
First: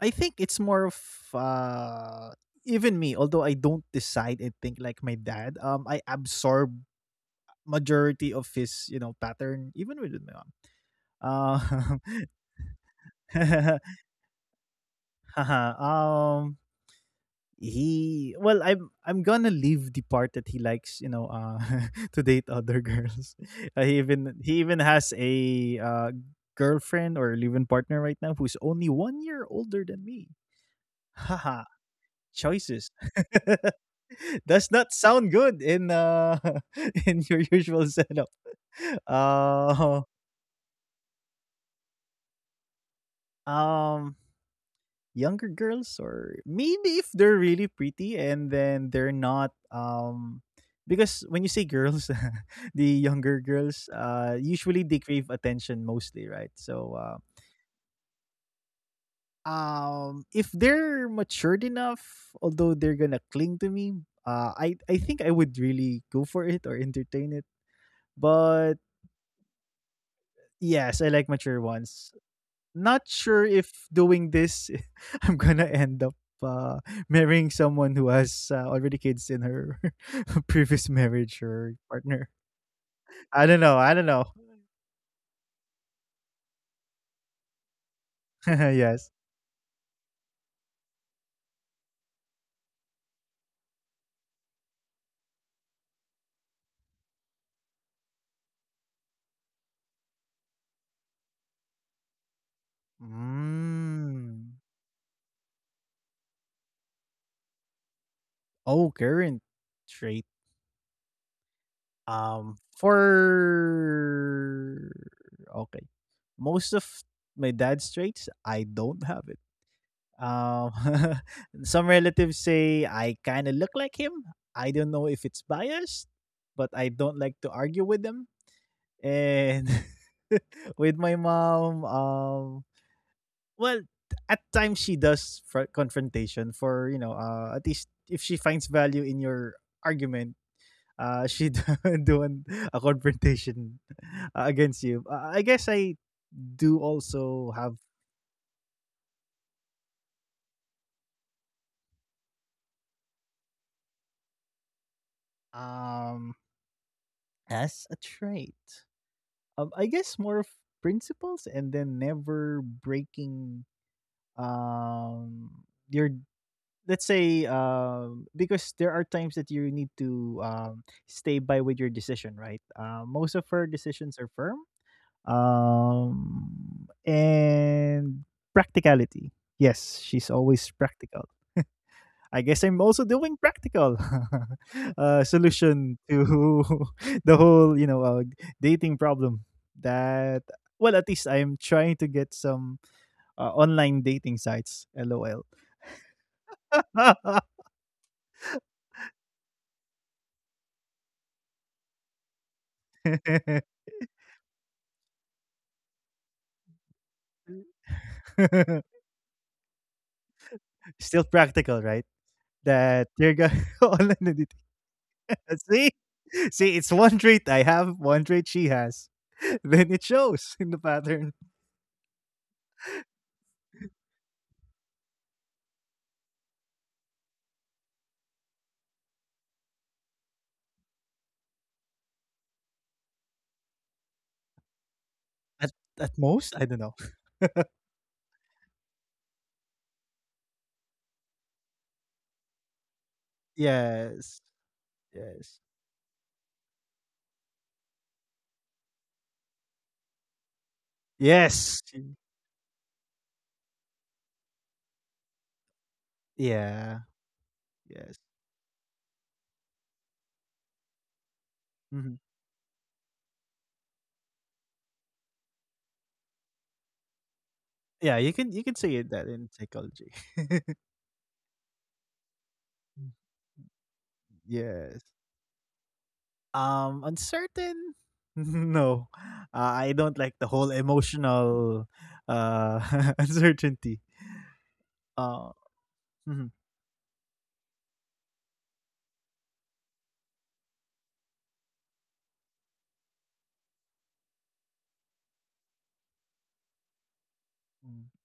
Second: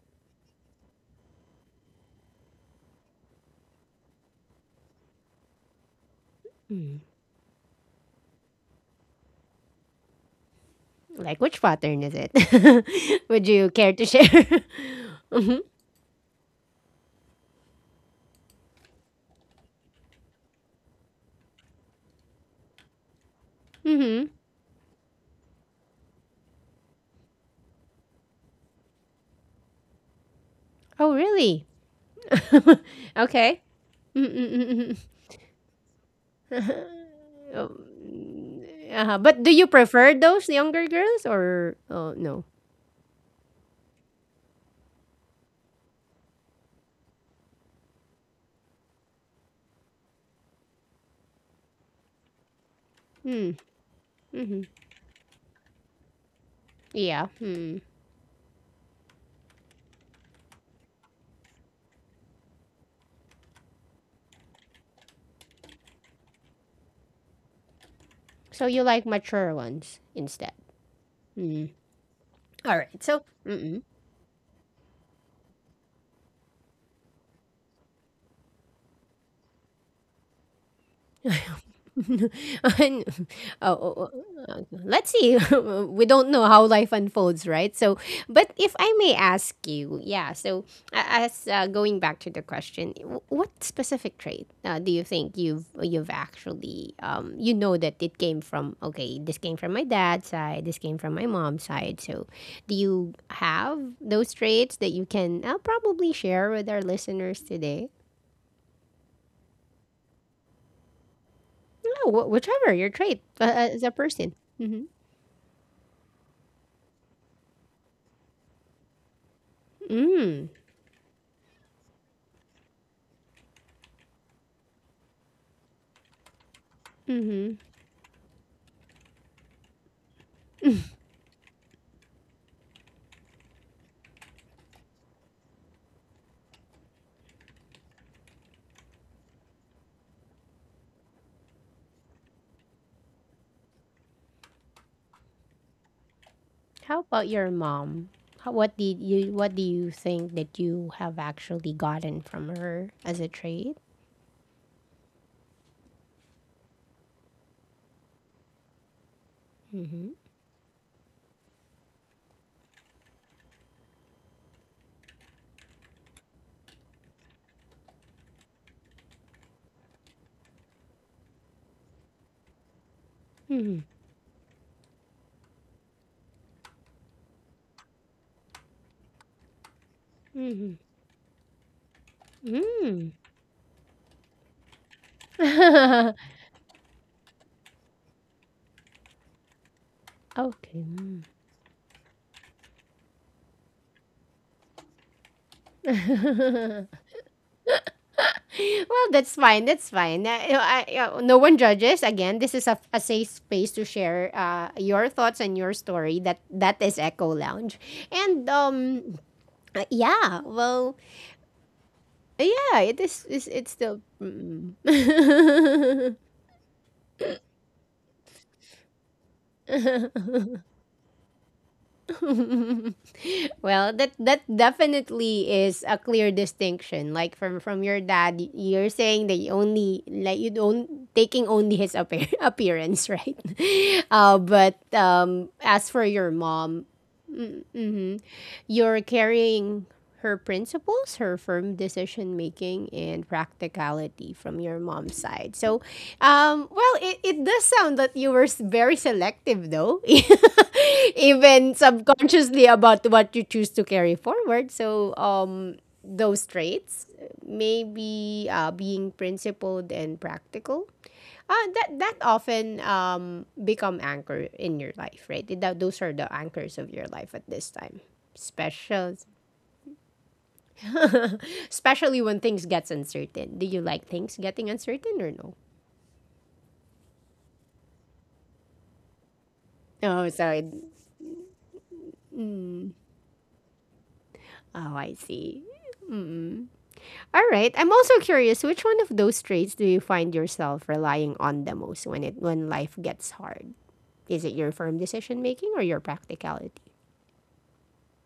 Speaker 2: I think it's more of uh, even me. Although I don't decide and think like my dad. I absorb majority of his, you know, pattern even with my mom.
Speaker 1: Like which
Speaker 2: Uh,
Speaker 1: pattern is it? Would you care to share? Mhm.
Speaker 2: um, he well I'm gonna leave the part that he likes you know to date other girls
Speaker 1: Mhm.
Speaker 2: he even has a girlfriend or live-in partner right now who's only 1 year older than me.
Speaker 1: Oh, really?
Speaker 2: Haha, choices
Speaker 1: Okay.
Speaker 2: does
Speaker 1: Mm-mm-mm-mm.
Speaker 2: not sound good in in your
Speaker 1: Oh,
Speaker 2: usual setup.
Speaker 1: uh-huh. But do you prefer
Speaker 2: Uh,
Speaker 1: those younger girls or oh no?
Speaker 2: um, younger girls or maybe if they're really pretty and then they're not um, because when you say girls the
Speaker 1: Hmm.
Speaker 2: younger girls
Speaker 1: Mhm.
Speaker 2: usually they crave attention mostly, right? So
Speaker 1: Yeah. Hmm.
Speaker 2: um, if they're matured enough, although they're gonna cling to me I think I would really go for it or entertain it,
Speaker 1: So
Speaker 2: but
Speaker 1: you like mature ones instead.
Speaker 2: yes, I like mature
Speaker 1: Mm.
Speaker 2: ones.
Speaker 1: All
Speaker 2: Not
Speaker 1: right. So,
Speaker 2: sure
Speaker 1: mm-mm.
Speaker 2: if doing this I'm gonna end up uh, marrying someone who has already kids in her previous marriage or partner.
Speaker 1: Oh,
Speaker 2: I don't
Speaker 1: oh,
Speaker 2: know. I don't
Speaker 1: oh,
Speaker 2: know.
Speaker 1: let's see. We don't know how life unfolds, right? So, but if I
Speaker 2: Yes.
Speaker 1: may ask you, yeah. So, a- as going back to the question, what specific trait do you think you've actually you know that it came from? Okay, this came from my dad's side. This came from my mom's side. So, do you have those
Speaker 2: Mm.
Speaker 1: traits that you can probably share with our listeners today?
Speaker 2: Oh, current trait.
Speaker 1: No, wh-
Speaker 2: Um,
Speaker 1: whichever your trait as a person.
Speaker 2: for
Speaker 1: Mm-hmm.
Speaker 2: okay, most of my dad's traits I don't have it.
Speaker 1: Mm.
Speaker 2: Um, some relatives say I kind of look like him. I don't know if it's biased, but I don't like to
Speaker 1: Mhm.
Speaker 2: argue with them. And with my mom, well, at times she does confrontation for you know, at least if she finds value in your argument, she do doing a confrontation against you. I guess I do
Speaker 1: How about
Speaker 2: also
Speaker 1: your
Speaker 2: have
Speaker 1: mom? What did you What do you think that you have actually gotten from her as a trait?
Speaker 2: um as a trait. Um, I guess
Speaker 1: Mhm.
Speaker 2: more of principles and then never breaking um your, let's say um, because there are times that you need to stay by with your decision, right? Uh, most of her
Speaker 1: Mhm.
Speaker 2: decisions are firm and practicality. Yes, she's always
Speaker 1: Mhm.
Speaker 2: practical. I guess I'm also
Speaker 1: Mm.
Speaker 2: doing practical solution to the whole, you know, dating problem. That,
Speaker 1: Okay.
Speaker 2: well, at
Speaker 1: Mm.
Speaker 2: least I'm trying to get some online dating sites. LOL.
Speaker 1: Well, that's fine. That's fine. You know, you know, no one judges. Again, this is a safe space to share your thoughts and your story. That that is Echo Lounge, and yeah. Well,
Speaker 2: Still practical, right?
Speaker 1: yeah. It
Speaker 2: That
Speaker 1: is.
Speaker 2: you're gonna
Speaker 1: It's still.
Speaker 2: online dating.
Speaker 1: Mm.
Speaker 2: See, see, it's one trait I have, one trait she has. Then it shows in the pattern.
Speaker 1: Well, that that definitely is a clear distinction. From from your dad, you're saying that you only like you don't taking only his appear- appearance, right? But
Speaker 2: At
Speaker 1: As for
Speaker 2: at
Speaker 1: your
Speaker 2: most, I don't
Speaker 1: mom,
Speaker 2: know.
Speaker 1: hmm, you're carrying her principles, her firm decision making, and practicality
Speaker 2: Yes,
Speaker 1: from your mom's side.
Speaker 2: yes,
Speaker 1: So, well, it does sound that you were very selective, though, even
Speaker 2: yes.
Speaker 1: subconsciously about what you choose to carry forward. So, those
Speaker 2: Yeah.
Speaker 1: traits,
Speaker 2: Yes.
Speaker 1: maybe being principled and practical that that
Speaker 2: Mhm.
Speaker 1: often become anchor in your life, right? That, those are the anchors of your life at this time.
Speaker 2: Yeah, you can say it
Speaker 1: Special,
Speaker 2: that in psychology.
Speaker 1: especially when things gets uncertain. Do you like things getting
Speaker 2: Yes.
Speaker 1: uncertain or no?
Speaker 2: Uncertain? No. Uh, I don't
Speaker 1: Oh,
Speaker 2: like the whole
Speaker 1: sorry.
Speaker 2: emotional uh uncertainty.
Speaker 1: Oh, I
Speaker 2: Uh,
Speaker 1: see.
Speaker 2: mhm.
Speaker 1: All right. I'm also curious. Which one of those traits do you find yourself relying on the most when life gets hard? Is it your firm decision making or your practicality?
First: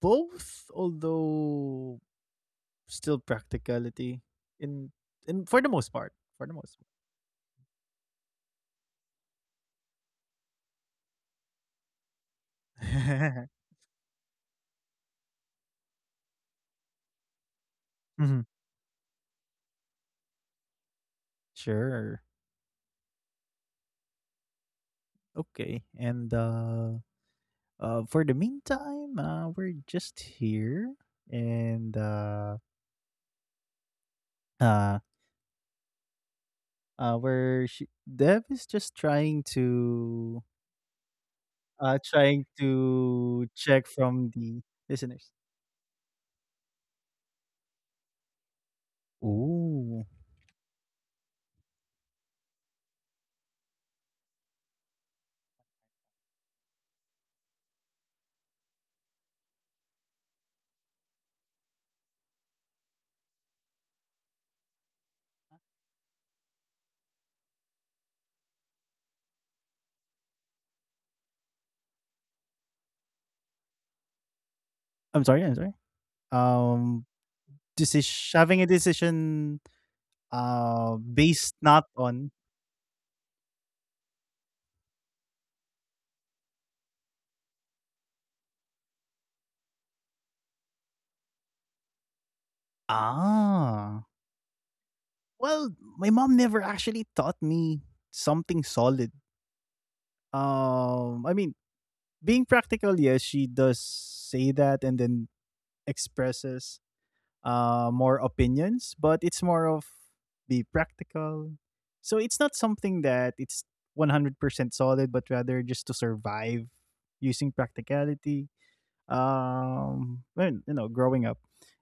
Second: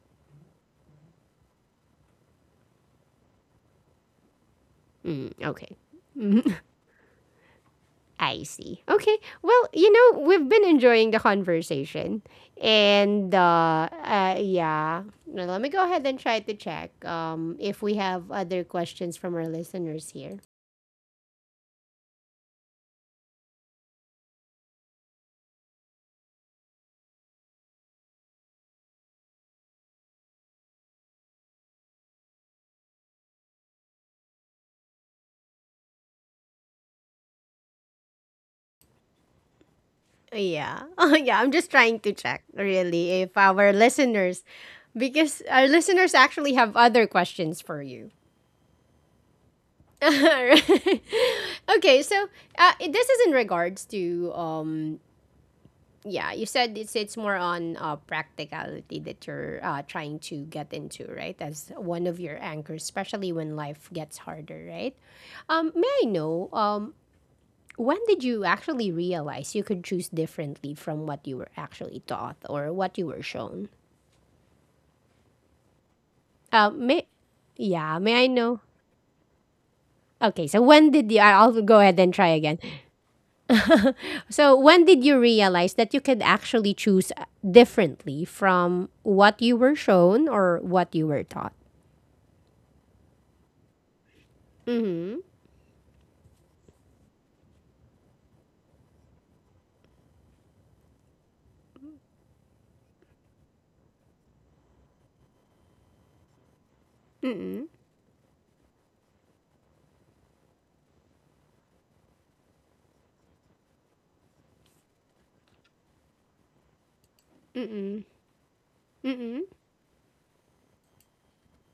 Speaker 2: Both, although still practicality in
Speaker 1: Mm,
Speaker 2: for the
Speaker 1: okay.
Speaker 2: most part. For the most
Speaker 1: I see. Okay. Well, you know, we've been enjoying the conversation. And
Speaker 2: part.
Speaker 1: yeah, now, let me go ahead and try to check if we have
Speaker 2: Mhm.
Speaker 1: other questions from our listeners here.
Speaker 2: Sure. Okay. And uh, uh, for the meantime, we're just here, and uh, Dev is just trying to
Speaker 1: Yeah. Oh, yeah, I'm just trying to
Speaker 2: trying
Speaker 1: check really if
Speaker 2: to
Speaker 1: our
Speaker 2: check from
Speaker 1: listeners
Speaker 2: the listeners.
Speaker 1: because our listeners actually have other questions for you.
Speaker 2: Ooh,
Speaker 1: Okay, so this is in regards to yeah, you said it's more on practicality that you're trying to get into, right? As one of your anchors, especially when life gets harder, right? May I know when did you actually realize you could choose differently from what you were actually taught or what you were shown?
Speaker 2: I'm sorry, I'm sorry. Um,
Speaker 1: May
Speaker 2: this
Speaker 1: Yeah,
Speaker 2: is
Speaker 1: may I
Speaker 2: having
Speaker 1: know?
Speaker 2: a decision
Speaker 1: Okay, so when did you?
Speaker 2: based
Speaker 1: I'll go
Speaker 2: not
Speaker 1: ahead and try
Speaker 2: on,
Speaker 1: again. So when did you realize that you could actually choose differently from what you were shown or what you were taught?
Speaker 2: ah. Well, my mom never actually taught me something solid. I mean, being practical, yes, she does say that and then expresses
Speaker 1: Mm-mm,
Speaker 2: more opinions, but it's more of be practical. So it's not something that it's 100% solid, but rather just to survive using
Speaker 1: mm-mm,
Speaker 2: practicality.
Speaker 1: mm-mm,
Speaker 2: When, you know, growing up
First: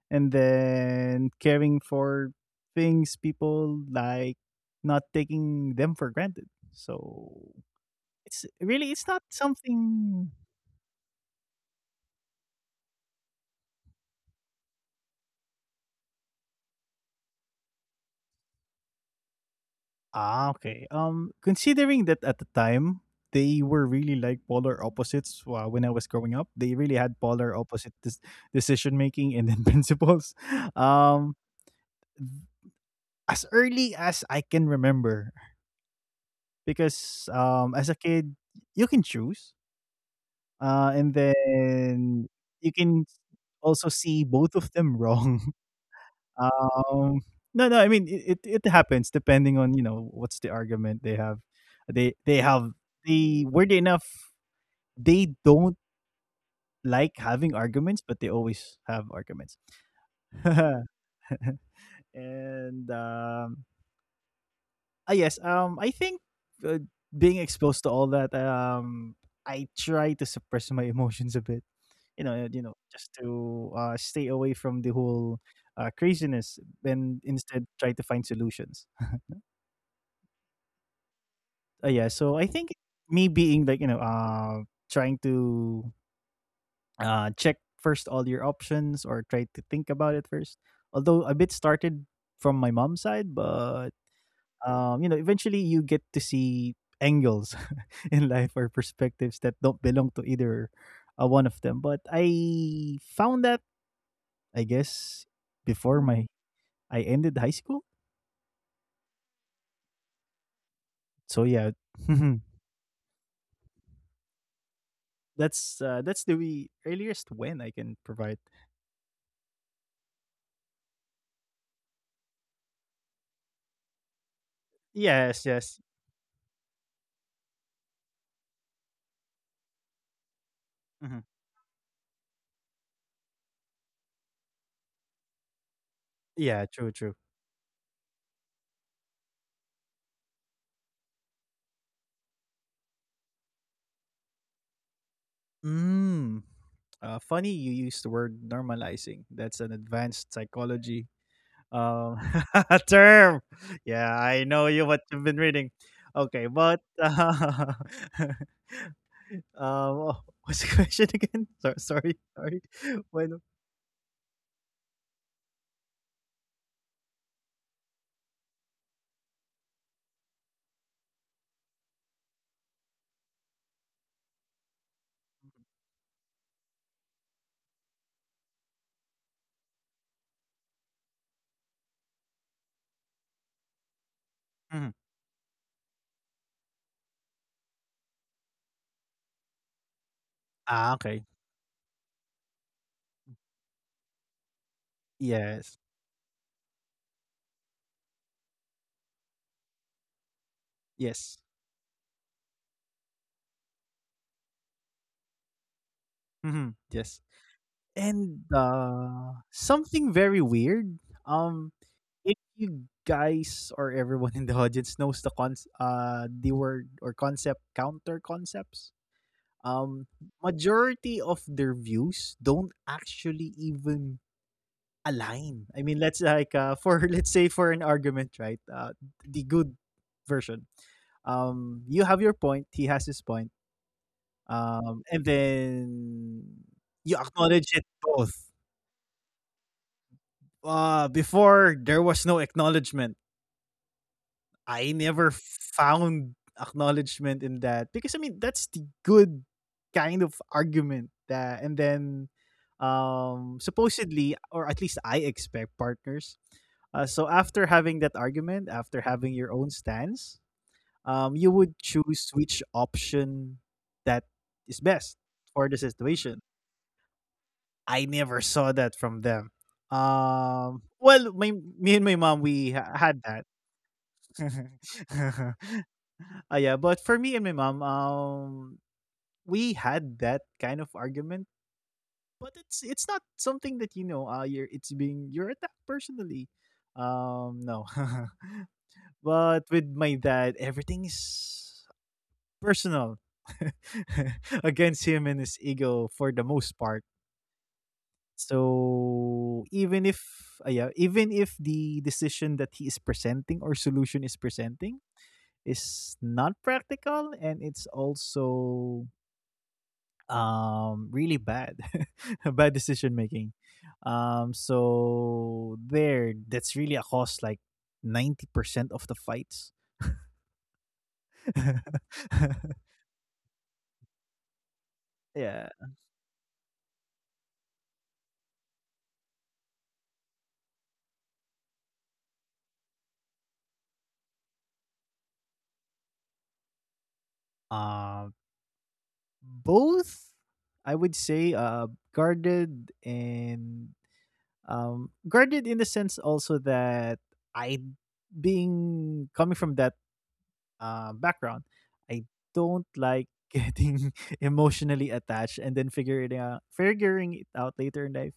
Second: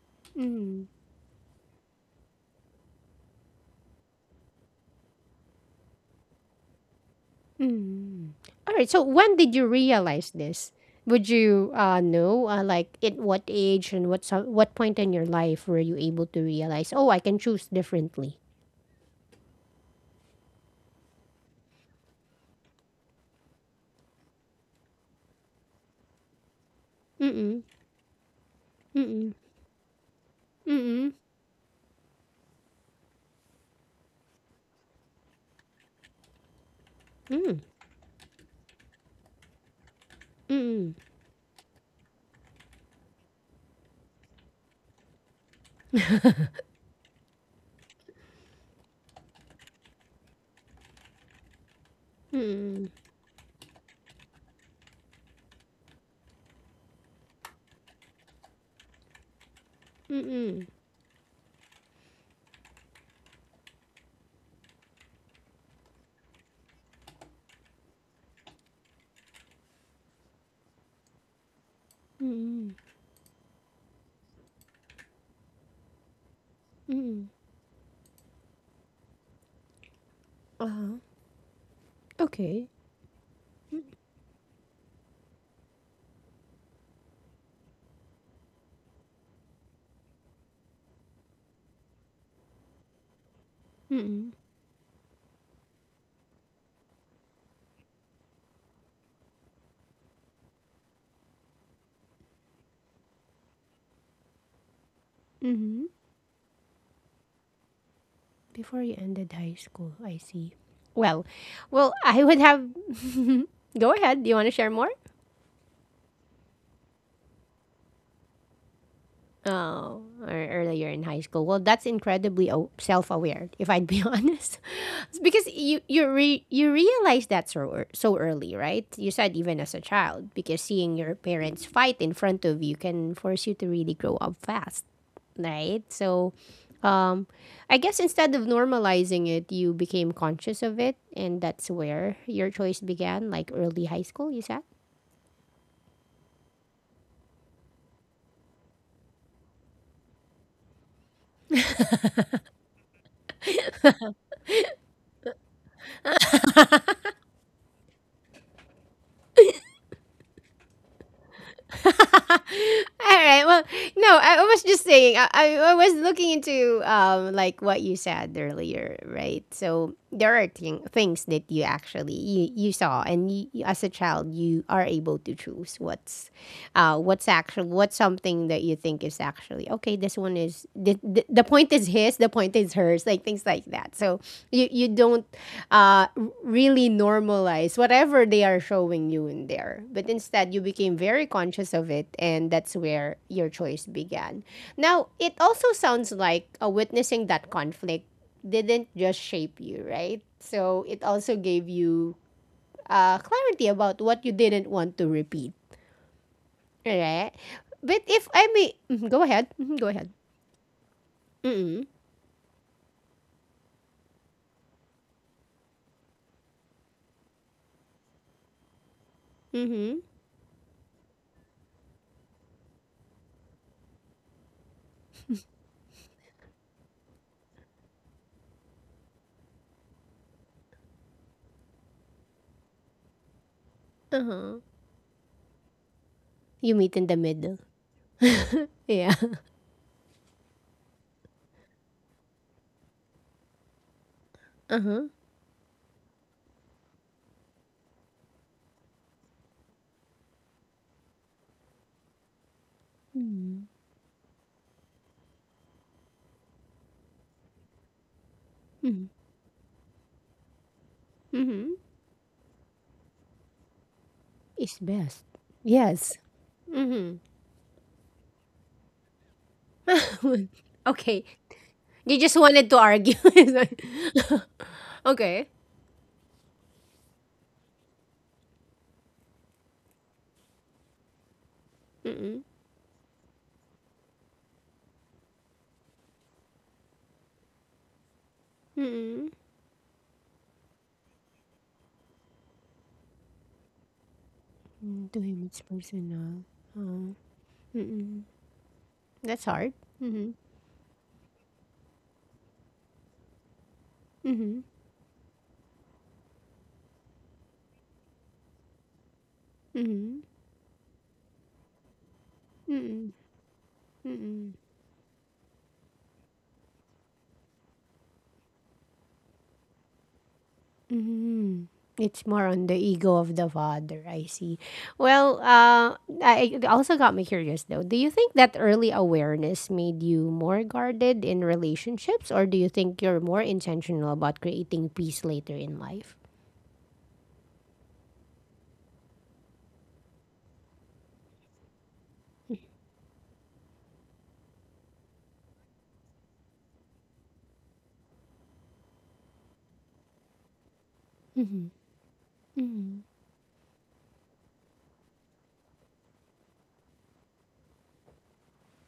Speaker 2: and
Speaker 1: mm-mm,
Speaker 2: then caring for things people like not taking them for granted. So
Speaker 1: mm.
Speaker 2: it's
Speaker 1: All right.
Speaker 2: really
Speaker 1: So
Speaker 2: it's not
Speaker 1: when did you
Speaker 2: something.
Speaker 1: realize this? Would you know, like, at what age and what point in your life were you able to realize? Oh, I can choose differently.
Speaker 2: Ah, okay. Considering that at the time they were really like polar opposites when I was growing up, they really had polar
Speaker 1: Mm-mm,
Speaker 2: opposite decision
Speaker 1: mm-mm,
Speaker 2: making and then principles.
Speaker 1: mm-mm,
Speaker 2: Um, as early as I can remember, because
Speaker 1: mm,
Speaker 2: as a kid, you can choose,
Speaker 1: mm-mm,
Speaker 2: and then you can also see both of them wrong. Um, no, no, I mean it happens depending on, you know, what's the argument they have. They have,
Speaker 1: mm-mm,
Speaker 2: they weirdly enough, they don't like having arguments, but they always have arguments.
Speaker 1: mm-mm,
Speaker 2: And yes, I think, uh, being exposed to all that, I try to suppress my emotions a bit.
Speaker 1: mm-mm,
Speaker 2: Just to stay away from the whole craziness and
Speaker 1: mm-mm.
Speaker 2: instead try to find solutions.
Speaker 1: Uh-huh.
Speaker 2: Yeah, so i
Speaker 1: Okay.
Speaker 2: think me being like, you know, trying to check first all your options or try to think about it first, although a bit started from my mom's side. But,
Speaker 1: Mm-mm,
Speaker 2: um, you know, eventually you get to see angles in life or perspectives that don't belong to either one of them. But I found that, I guess,
Speaker 1: mm-hmm.
Speaker 2: before my I ended high school.
Speaker 1: Before you ended high school, I see. Well,
Speaker 2: So yeah.
Speaker 1: I would have. Go ahead. Do you want to share more?
Speaker 2: That's the we earliest when I can provide.
Speaker 1: Oh, or earlier in high school. Well, that's incredibly self-aware, if I'd be honest. It's because
Speaker 2: Yes, yes.
Speaker 1: you realize that so so early, right? You said even as a child, because seeing your parents
Speaker 2: Mhm.
Speaker 1: fight in front of you can force you to really grow up fast, right? So,
Speaker 2: Yeah,
Speaker 1: um,
Speaker 2: true, true.
Speaker 1: I guess instead of normalizing it, you became conscious of it, and that's where your choice began, like early high school. You said.
Speaker 2: Mm. Funny you use the word normalizing. That's an advanced psychology um, term. Yeah, I know you what you've been reading. Okay, but um, oh, what's the question again? Sorry, sorry,
Speaker 1: All
Speaker 2: sorry.
Speaker 1: right. Well,
Speaker 2: Bueno.
Speaker 1: no, I was just saying, I was looking into like what you said earlier, right? So there are things that you actually you saw, and as a child, you are able to choose what's actual what's something that you think is actually okay. This one is the point is his, the point is hers, like things like that. So you don't
Speaker 2: Mhm.
Speaker 1: uh, really normalize whatever they are showing you in there, but instead you became very
Speaker 2: Ah,
Speaker 1: conscious of
Speaker 2: okay.
Speaker 1: it, and that's where your choice began. Now it also sounds
Speaker 2: Yes,
Speaker 1: like witnessing that conflict didn't just shape you, right? So it also gave
Speaker 2: yes,
Speaker 1: you clarity about what you didn't want to repeat, right?
Speaker 2: hmm yes.
Speaker 1: But if I may, mhm,
Speaker 2: And
Speaker 1: go ahead, mhm, go ahead.
Speaker 2: something very weird.
Speaker 1: Mm-mm.
Speaker 2: Um, if you guys or everyone in the audience knows the cons the word or concept, counter concepts,
Speaker 1: Mm-hmm.
Speaker 2: um majority of their views don't actually even align. I mean, let's like for let's say for an argument, right? The good version, you have your point, he has his point,
Speaker 1: Uh-huh.
Speaker 2: and then
Speaker 1: You meet in the
Speaker 2: you
Speaker 1: middle.
Speaker 2: acknowledge it both.
Speaker 1: Yeah.
Speaker 2: Before there was no acknowledgement.
Speaker 1: Uh
Speaker 2: I
Speaker 1: huh.
Speaker 2: never found acknowledgement in that, because I mean that's the good kind of argument. That and then um
Speaker 1: Mm.
Speaker 2: supposedly, or at least I expect partners, so after having that argument, after
Speaker 1: Mm.
Speaker 2: having your own stance, you
Speaker 1: Mm-hmm.
Speaker 2: would choose which option that is
Speaker 1: It's
Speaker 2: best
Speaker 1: best.
Speaker 2: for the
Speaker 1: Yes.
Speaker 2: situation.
Speaker 1: Mm-hmm.
Speaker 2: I never saw that from them.
Speaker 1: Okay.
Speaker 2: Well my Me and my
Speaker 1: You just
Speaker 2: mom,
Speaker 1: wanted to argue.
Speaker 2: had that.
Speaker 1: It's like- okay.
Speaker 2: Ah, yeah, but for me and my mom, we had that kind of argument,
Speaker 1: Mm-mm.
Speaker 2: but it's not something that, you know. You're It's being, you're attacked personally. No,
Speaker 1: Mm-mm.
Speaker 2: but with my dad, everything is personal against
Speaker 1: Mm, to
Speaker 2: him and
Speaker 1: him,
Speaker 2: his
Speaker 1: it's
Speaker 2: ego for the
Speaker 1: personal.
Speaker 2: most part.
Speaker 1: Oh. Mm-mm. That's
Speaker 2: So
Speaker 1: hard.
Speaker 2: even if,
Speaker 1: Mm-hmm.
Speaker 2: yeah, even if the decision that he is presenting or solution is
Speaker 1: Mm-hmm.
Speaker 2: presenting is not practical, and it's also
Speaker 1: Mm-hmm.
Speaker 2: really bad bad decision
Speaker 1: Mm-mm.
Speaker 2: making,
Speaker 1: Mm-mm.
Speaker 2: so there, that's really a cost like 90% of the fights.
Speaker 1: Mhm. It's more on the ego of the father. I see. Well,
Speaker 2: Yeah,
Speaker 1: I it also got me curious though. Do you think that early awareness made you more guarded in relationships, or do you think you're more intentional about creating peace later in life?
Speaker 2: um both, I would say. Guarded, and guarded in the sense also that I, being coming from that
Speaker 1: Mm-hmm.
Speaker 2: background. I
Speaker 1: Mm-hmm.
Speaker 2: don't like getting emotionally attached and then figuring it out later in life.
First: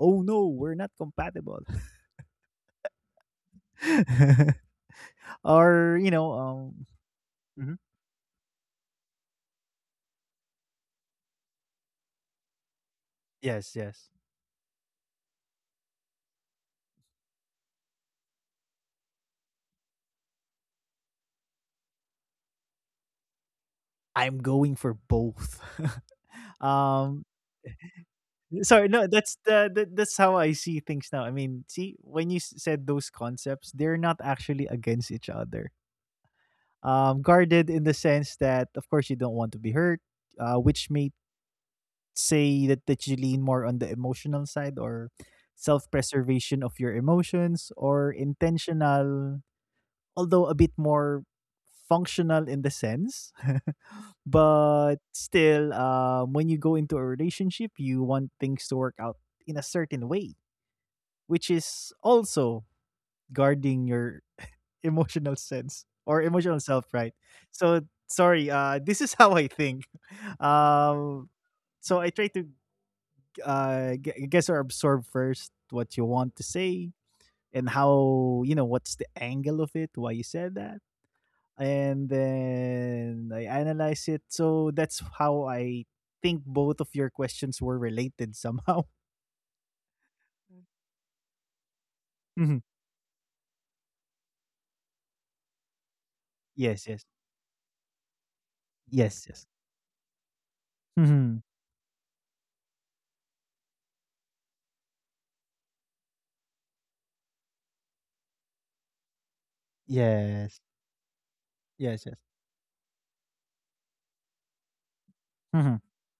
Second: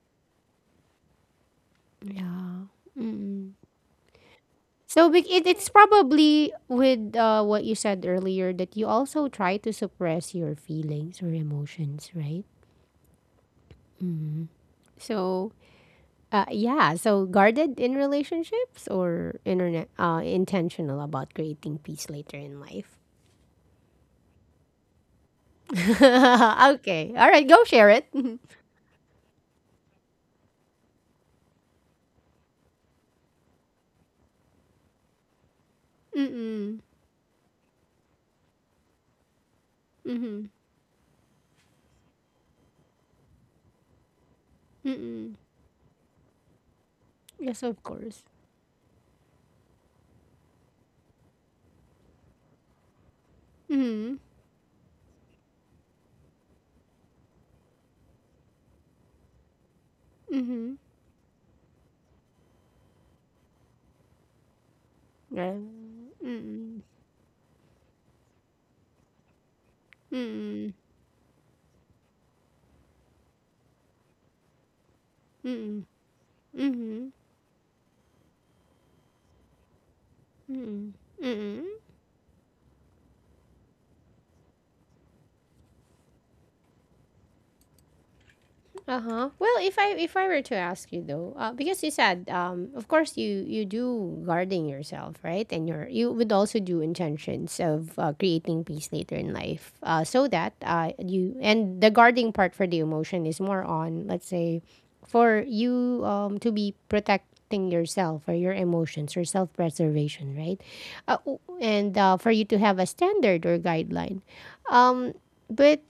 Speaker 2: Oh no, we're not compatible.
Speaker 1: Yeah. Mm-mm. So it's
Speaker 2: Or, you know,
Speaker 1: probably with what you
Speaker 2: mhm.
Speaker 1: said earlier that you also try to suppress your feelings or emotions, right?
Speaker 2: Yes, yes,
Speaker 1: So yeah, so guarded in relationships or internet intentional about creating peace later in life.
Speaker 2: I'm going for both. um,
Speaker 1: Okay, all right, go share it.
Speaker 2: Sorry, no, that's the that's how I see things now. I mean, see, when you s- said those concepts, they're not actually against each other.
Speaker 1: Mm-mm.
Speaker 2: Guarded in the sense that, of course, you don't want to be hurt, which
Speaker 1: Mm-hmm.
Speaker 2: may say that you lean more on the emotional side, or self
Speaker 1: Mm-mm.
Speaker 2: preservation of your emotions, or
Speaker 1: Yes, of course.
Speaker 2: intentional, although a bit more functional in the sense.
Speaker 1: Mm-hmm.
Speaker 2: But still, when you go into a relationship, you want things to work out in a certain way,
Speaker 1: Mm-hmm.
Speaker 2: which is also guarding your emotional sense
Speaker 1: Yeah.
Speaker 2: or emotional self, right?
Speaker 1: Mm-mm.
Speaker 2: So, sorry, this is how I think.
Speaker 1: Mm-mm.
Speaker 2: Um, so I try to I guess are absorb first what you want
Speaker 1: Mm-mm.
Speaker 2: to say,
Speaker 1: Mm-hmm.
Speaker 2: and how, you know, what's the angle of it, why you said that,
Speaker 1: Mm-mm.
Speaker 2: and
Speaker 1: Mm-mm.
Speaker 2: then I analyze it. So that's how I think both of your questions were related somehow.
Speaker 1: Uh-huh. Well, if I were to ask you though, because you
Speaker 2: Mhm.
Speaker 1: said of course you do guarding yourself, right? And you would
Speaker 2: Yes,
Speaker 1: also
Speaker 2: yes,
Speaker 1: do intentions of creating
Speaker 2: yes,
Speaker 1: peace
Speaker 2: yes.
Speaker 1: later in life. So that
Speaker 2: Hmm.
Speaker 1: you and the guarding part for the emotion is more on let's say for you to be protecting yourself or your emotions or
Speaker 2: Yes,
Speaker 1: self-preservation, right?
Speaker 2: yes, yes.
Speaker 1: And for you to have a standard or guideline. Um
Speaker 2: Hmm.
Speaker 1: but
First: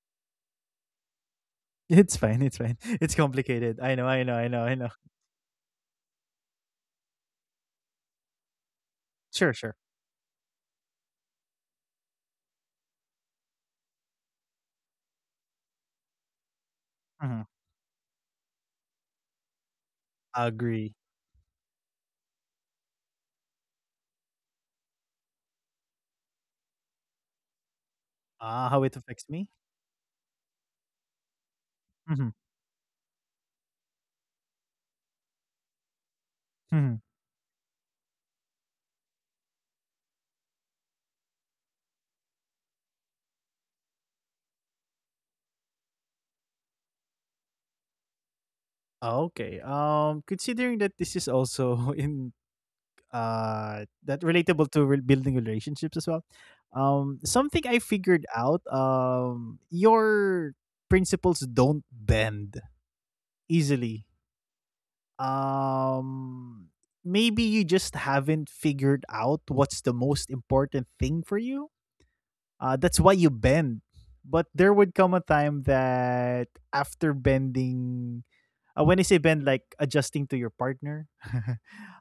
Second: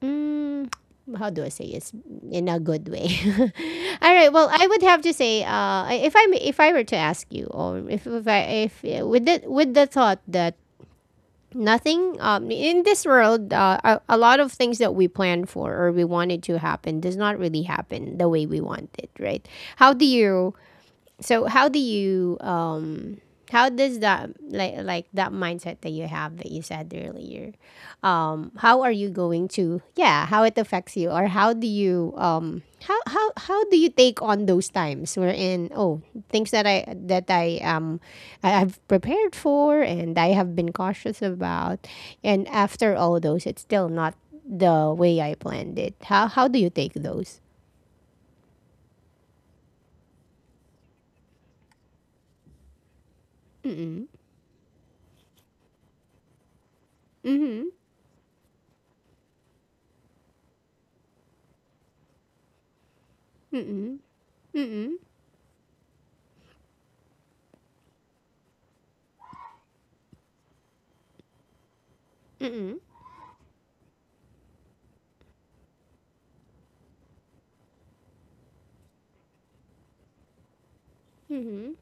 Speaker 1: mm, how do I say it's
Speaker 2: It's fine.
Speaker 1: in a
Speaker 2: It's fine.
Speaker 1: good way?
Speaker 2: It's complicated. I know.
Speaker 1: All
Speaker 2: I
Speaker 1: right.
Speaker 2: know.
Speaker 1: Well,
Speaker 2: I
Speaker 1: I
Speaker 2: know. I
Speaker 1: would
Speaker 2: know.
Speaker 1: have to say, I- if I if I were to ask you, or if I if with the
Speaker 2: Sure.
Speaker 1: with
Speaker 2: Sure.
Speaker 1: the thought that nothing in this world, a lot of things that we plan for or we wanted to happen does not
Speaker 2: Hmm.
Speaker 1: really happen the way we want it, right? How do you
Speaker 2: Agree.
Speaker 1: So how do you how does that like that mindset that you have that you said earlier how
Speaker 2: Ah,
Speaker 1: are
Speaker 2: how it
Speaker 1: you
Speaker 2: affects
Speaker 1: going
Speaker 2: me.
Speaker 1: to yeah how it affects you or how do you
Speaker 2: Hmm.
Speaker 1: how do you take on those times wherein oh things that I I've prepared for and I have been cautious about and after all those it's still not the way I planned it how do you take those
Speaker 2: Ah, okay. Considering that this is also in that relatable to re- building relationships as well.
Speaker 1: mm-hmm
Speaker 2: Something I figured out. Your principles don't bend
Speaker 1: mm-mm
Speaker 2: easily.
Speaker 1: mm.
Speaker 2: Um, maybe you just haven't figured out what's the most important thing for you. That's why you bend. But there would come a time that after bending, when I say bend, like adjusting to your partner,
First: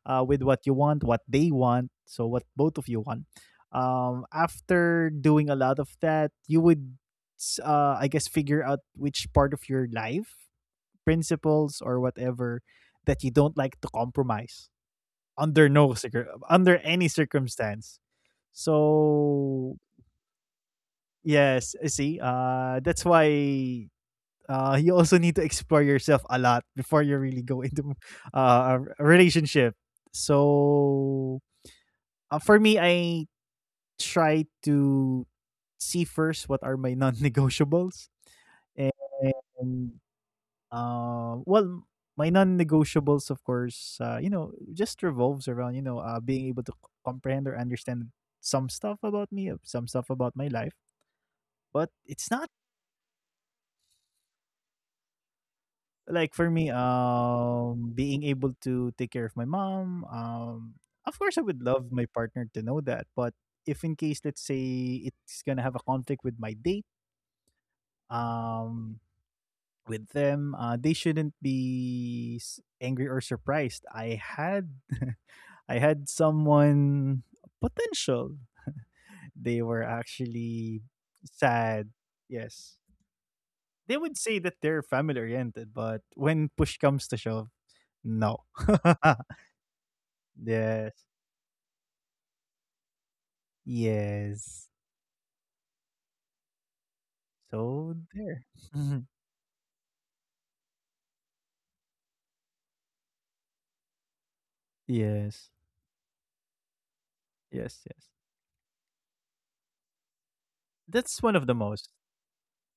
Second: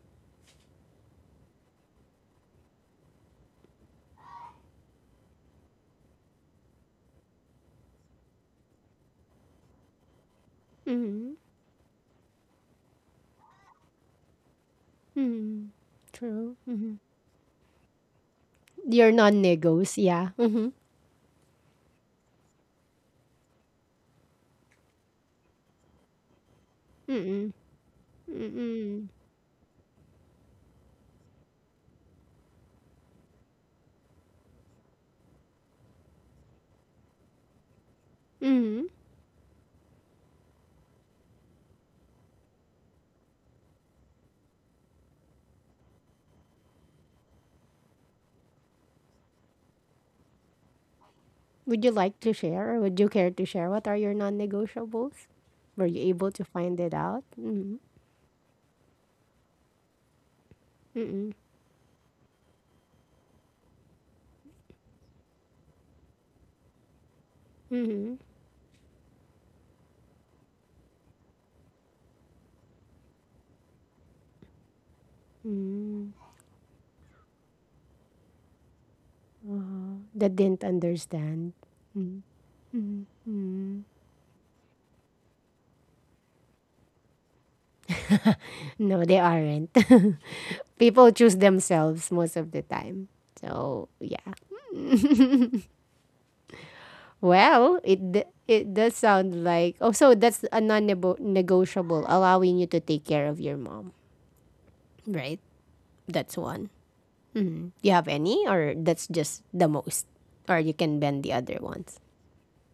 Speaker 2: with what you want, what they want, so what both of you want. After doing a lot of that, you would, I guess, figure out which part of your life,
Speaker 1: Mhm.
Speaker 2: principles, or whatever that you don't like to compromise under
Speaker 1: Mhm.
Speaker 2: no circum
Speaker 1: True.
Speaker 2: under
Speaker 1: Mhm.
Speaker 2: any circumstance.
Speaker 1: Your
Speaker 2: So
Speaker 1: non-negotiables, yeah. Mhm.
Speaker 2: yes, I see, that's why you also need to explore yourself a lot before you really
Speaker 1: Mm.
Speaker 2: go into a
Speaker 1: Mm.
Speaker 2: relationship. So for me, I try to see first what are my non-negotiables,
Speaker 1: Mhm.
Speaker 2: and well, my non-negotiables, of course, you know, just revolves around, you know, being able to c- comprehend or understand some stuff about me, some stuff about my life.
Speaker 1: Would
Speaker 2: But
Speaker 1: you like
Speaker 2: it's
Speaker 1: to
Speaker 2: not
Speaker 1: share or would you care to share what are your non-negotiables? Were you able
Speaker 2: like,
Speaker 1: to
Speaker 2: for me,
Speaker 1: find it out? Mhm.
Speaker 2: being able to take care of my mom. Of
Speaker 1: Mm.
Speaker 2: course I would love my partner to know that, but if in case, let's say, it's gonna have a conflict with my date
Speaker 1: Mhm.
Speaker 2: um with them, they shouldn't be s- angry or surprised. I had I had
Speaker 1: Mm.
Speaker 2: someone potential. They were
Speaker 1: Uh-huh. That didn't
Speaker 2: actually
Speaker 1: understand.
Speaker 2: sad.
Speaker 1: Mm.
Speaker 2: Yes, they would say that they're family oriented, but when push comes to shove, no.
Speaker 1: No, they aren't.
Speaker 2: Yes.
Speaker 1: People choose themselves most of the time. So, yeah.
Speaker 2: Yes.
Speaker 1: Well,
Speaker 2: So
Speaker 1: it d-
Speaker 2: there.
Speaker 1: it does sound like oh, so that's a non-negotiable, allowing you to take care of your mom, right?
Speaker 2: Yes.
Speaker 1: That's one.
Speaker 2: Yes,
Speaker 1: You
Speaker 2: yes.
Speaker 1: have any, or that's just the most, or you can
Speaker 2: That's
Speaker 1: bend the
Speaker 2: one of the
Speaker 1: other
Speaker 2: most.
Speaker 1: ones.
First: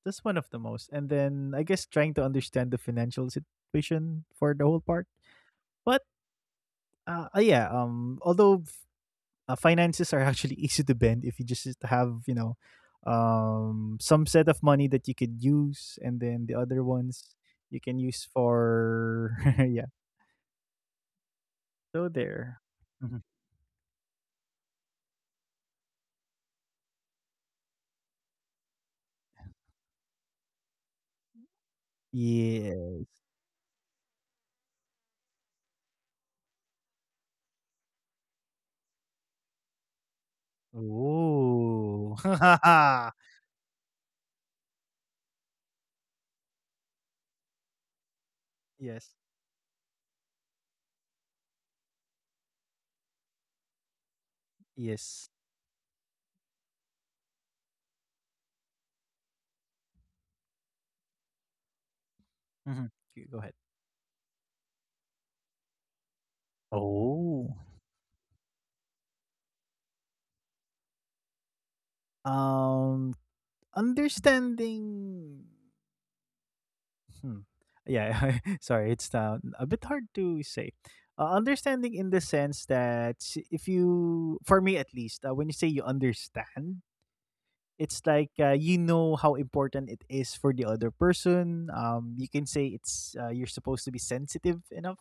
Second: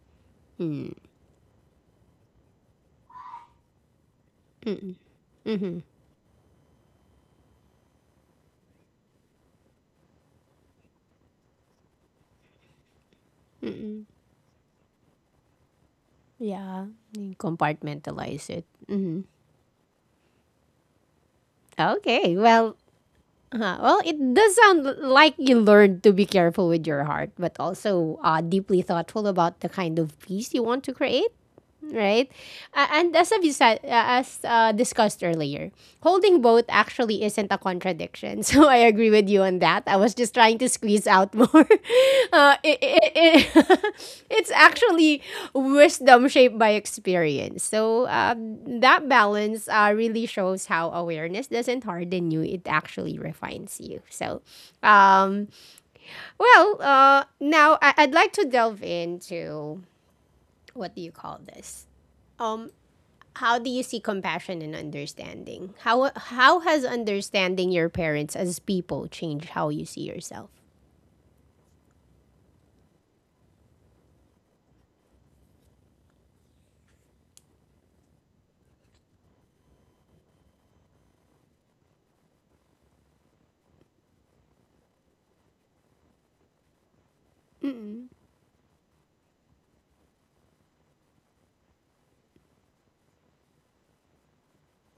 Speaker 2: That's one of the most. And then I guess trying to understand the financial situation for the whole part. But yeah, although finances are actually easy to bend if you just have, you know,
Speaker 1: Mm-mm.
Speaker 2: some set of money that you could use, and then the other
Speaker 1: Yeah,
Speaker 2: ones
Speaker 1: you
Speaker 2: you can use
Speaker 1: compartmentalize it. Hmm.
Speaker 2: for yeah. So
Speaker 1: Okay,
Speaker 2: there.
Speaker 1: well,
Speaker 2: Mhm.
Speaker 1: well, it does sound like you learned to be careful with your heart, but also deeply thoughtful about the kind of peace you want to create, right? A-
Speaker 2: Yeah.
Speaker 1: and as a visa, as discussed earlier, holding both actually isn't a contradiction. So I agree with you on that. I was just trying to squeeze out more.
Speaker 2: Oh,
Speaker 1: Uh, it, it, it's actually wisdom shaped by experience. So that
Speaker 2: yes.
Speaker 1: balance really shows how awareness doesn't harden you; it actually refines you. So,
Speaker 2: Yes.
Speaker 1: um, well, now I'd like to delve into what do you call this? um
Speaker 2: Mhm. G- Go ahead.
Speaker 1: how do you see compassion and understanding? How has
Speaker 2: Oh.
Speaker 1: understanding your parents as people changed how you see yourself?
Speaker 2: Um Understanding, hmm. Yeah, sorry, it's a bit hard to say. Understanding in the sense that, if you, for me at least, when you say you understand, it's
Speaker 1: Mm-mm.
Speaker 2: like, you know how important it is for the other person. Um, you can say it's, you're supposed to be sensitive enough,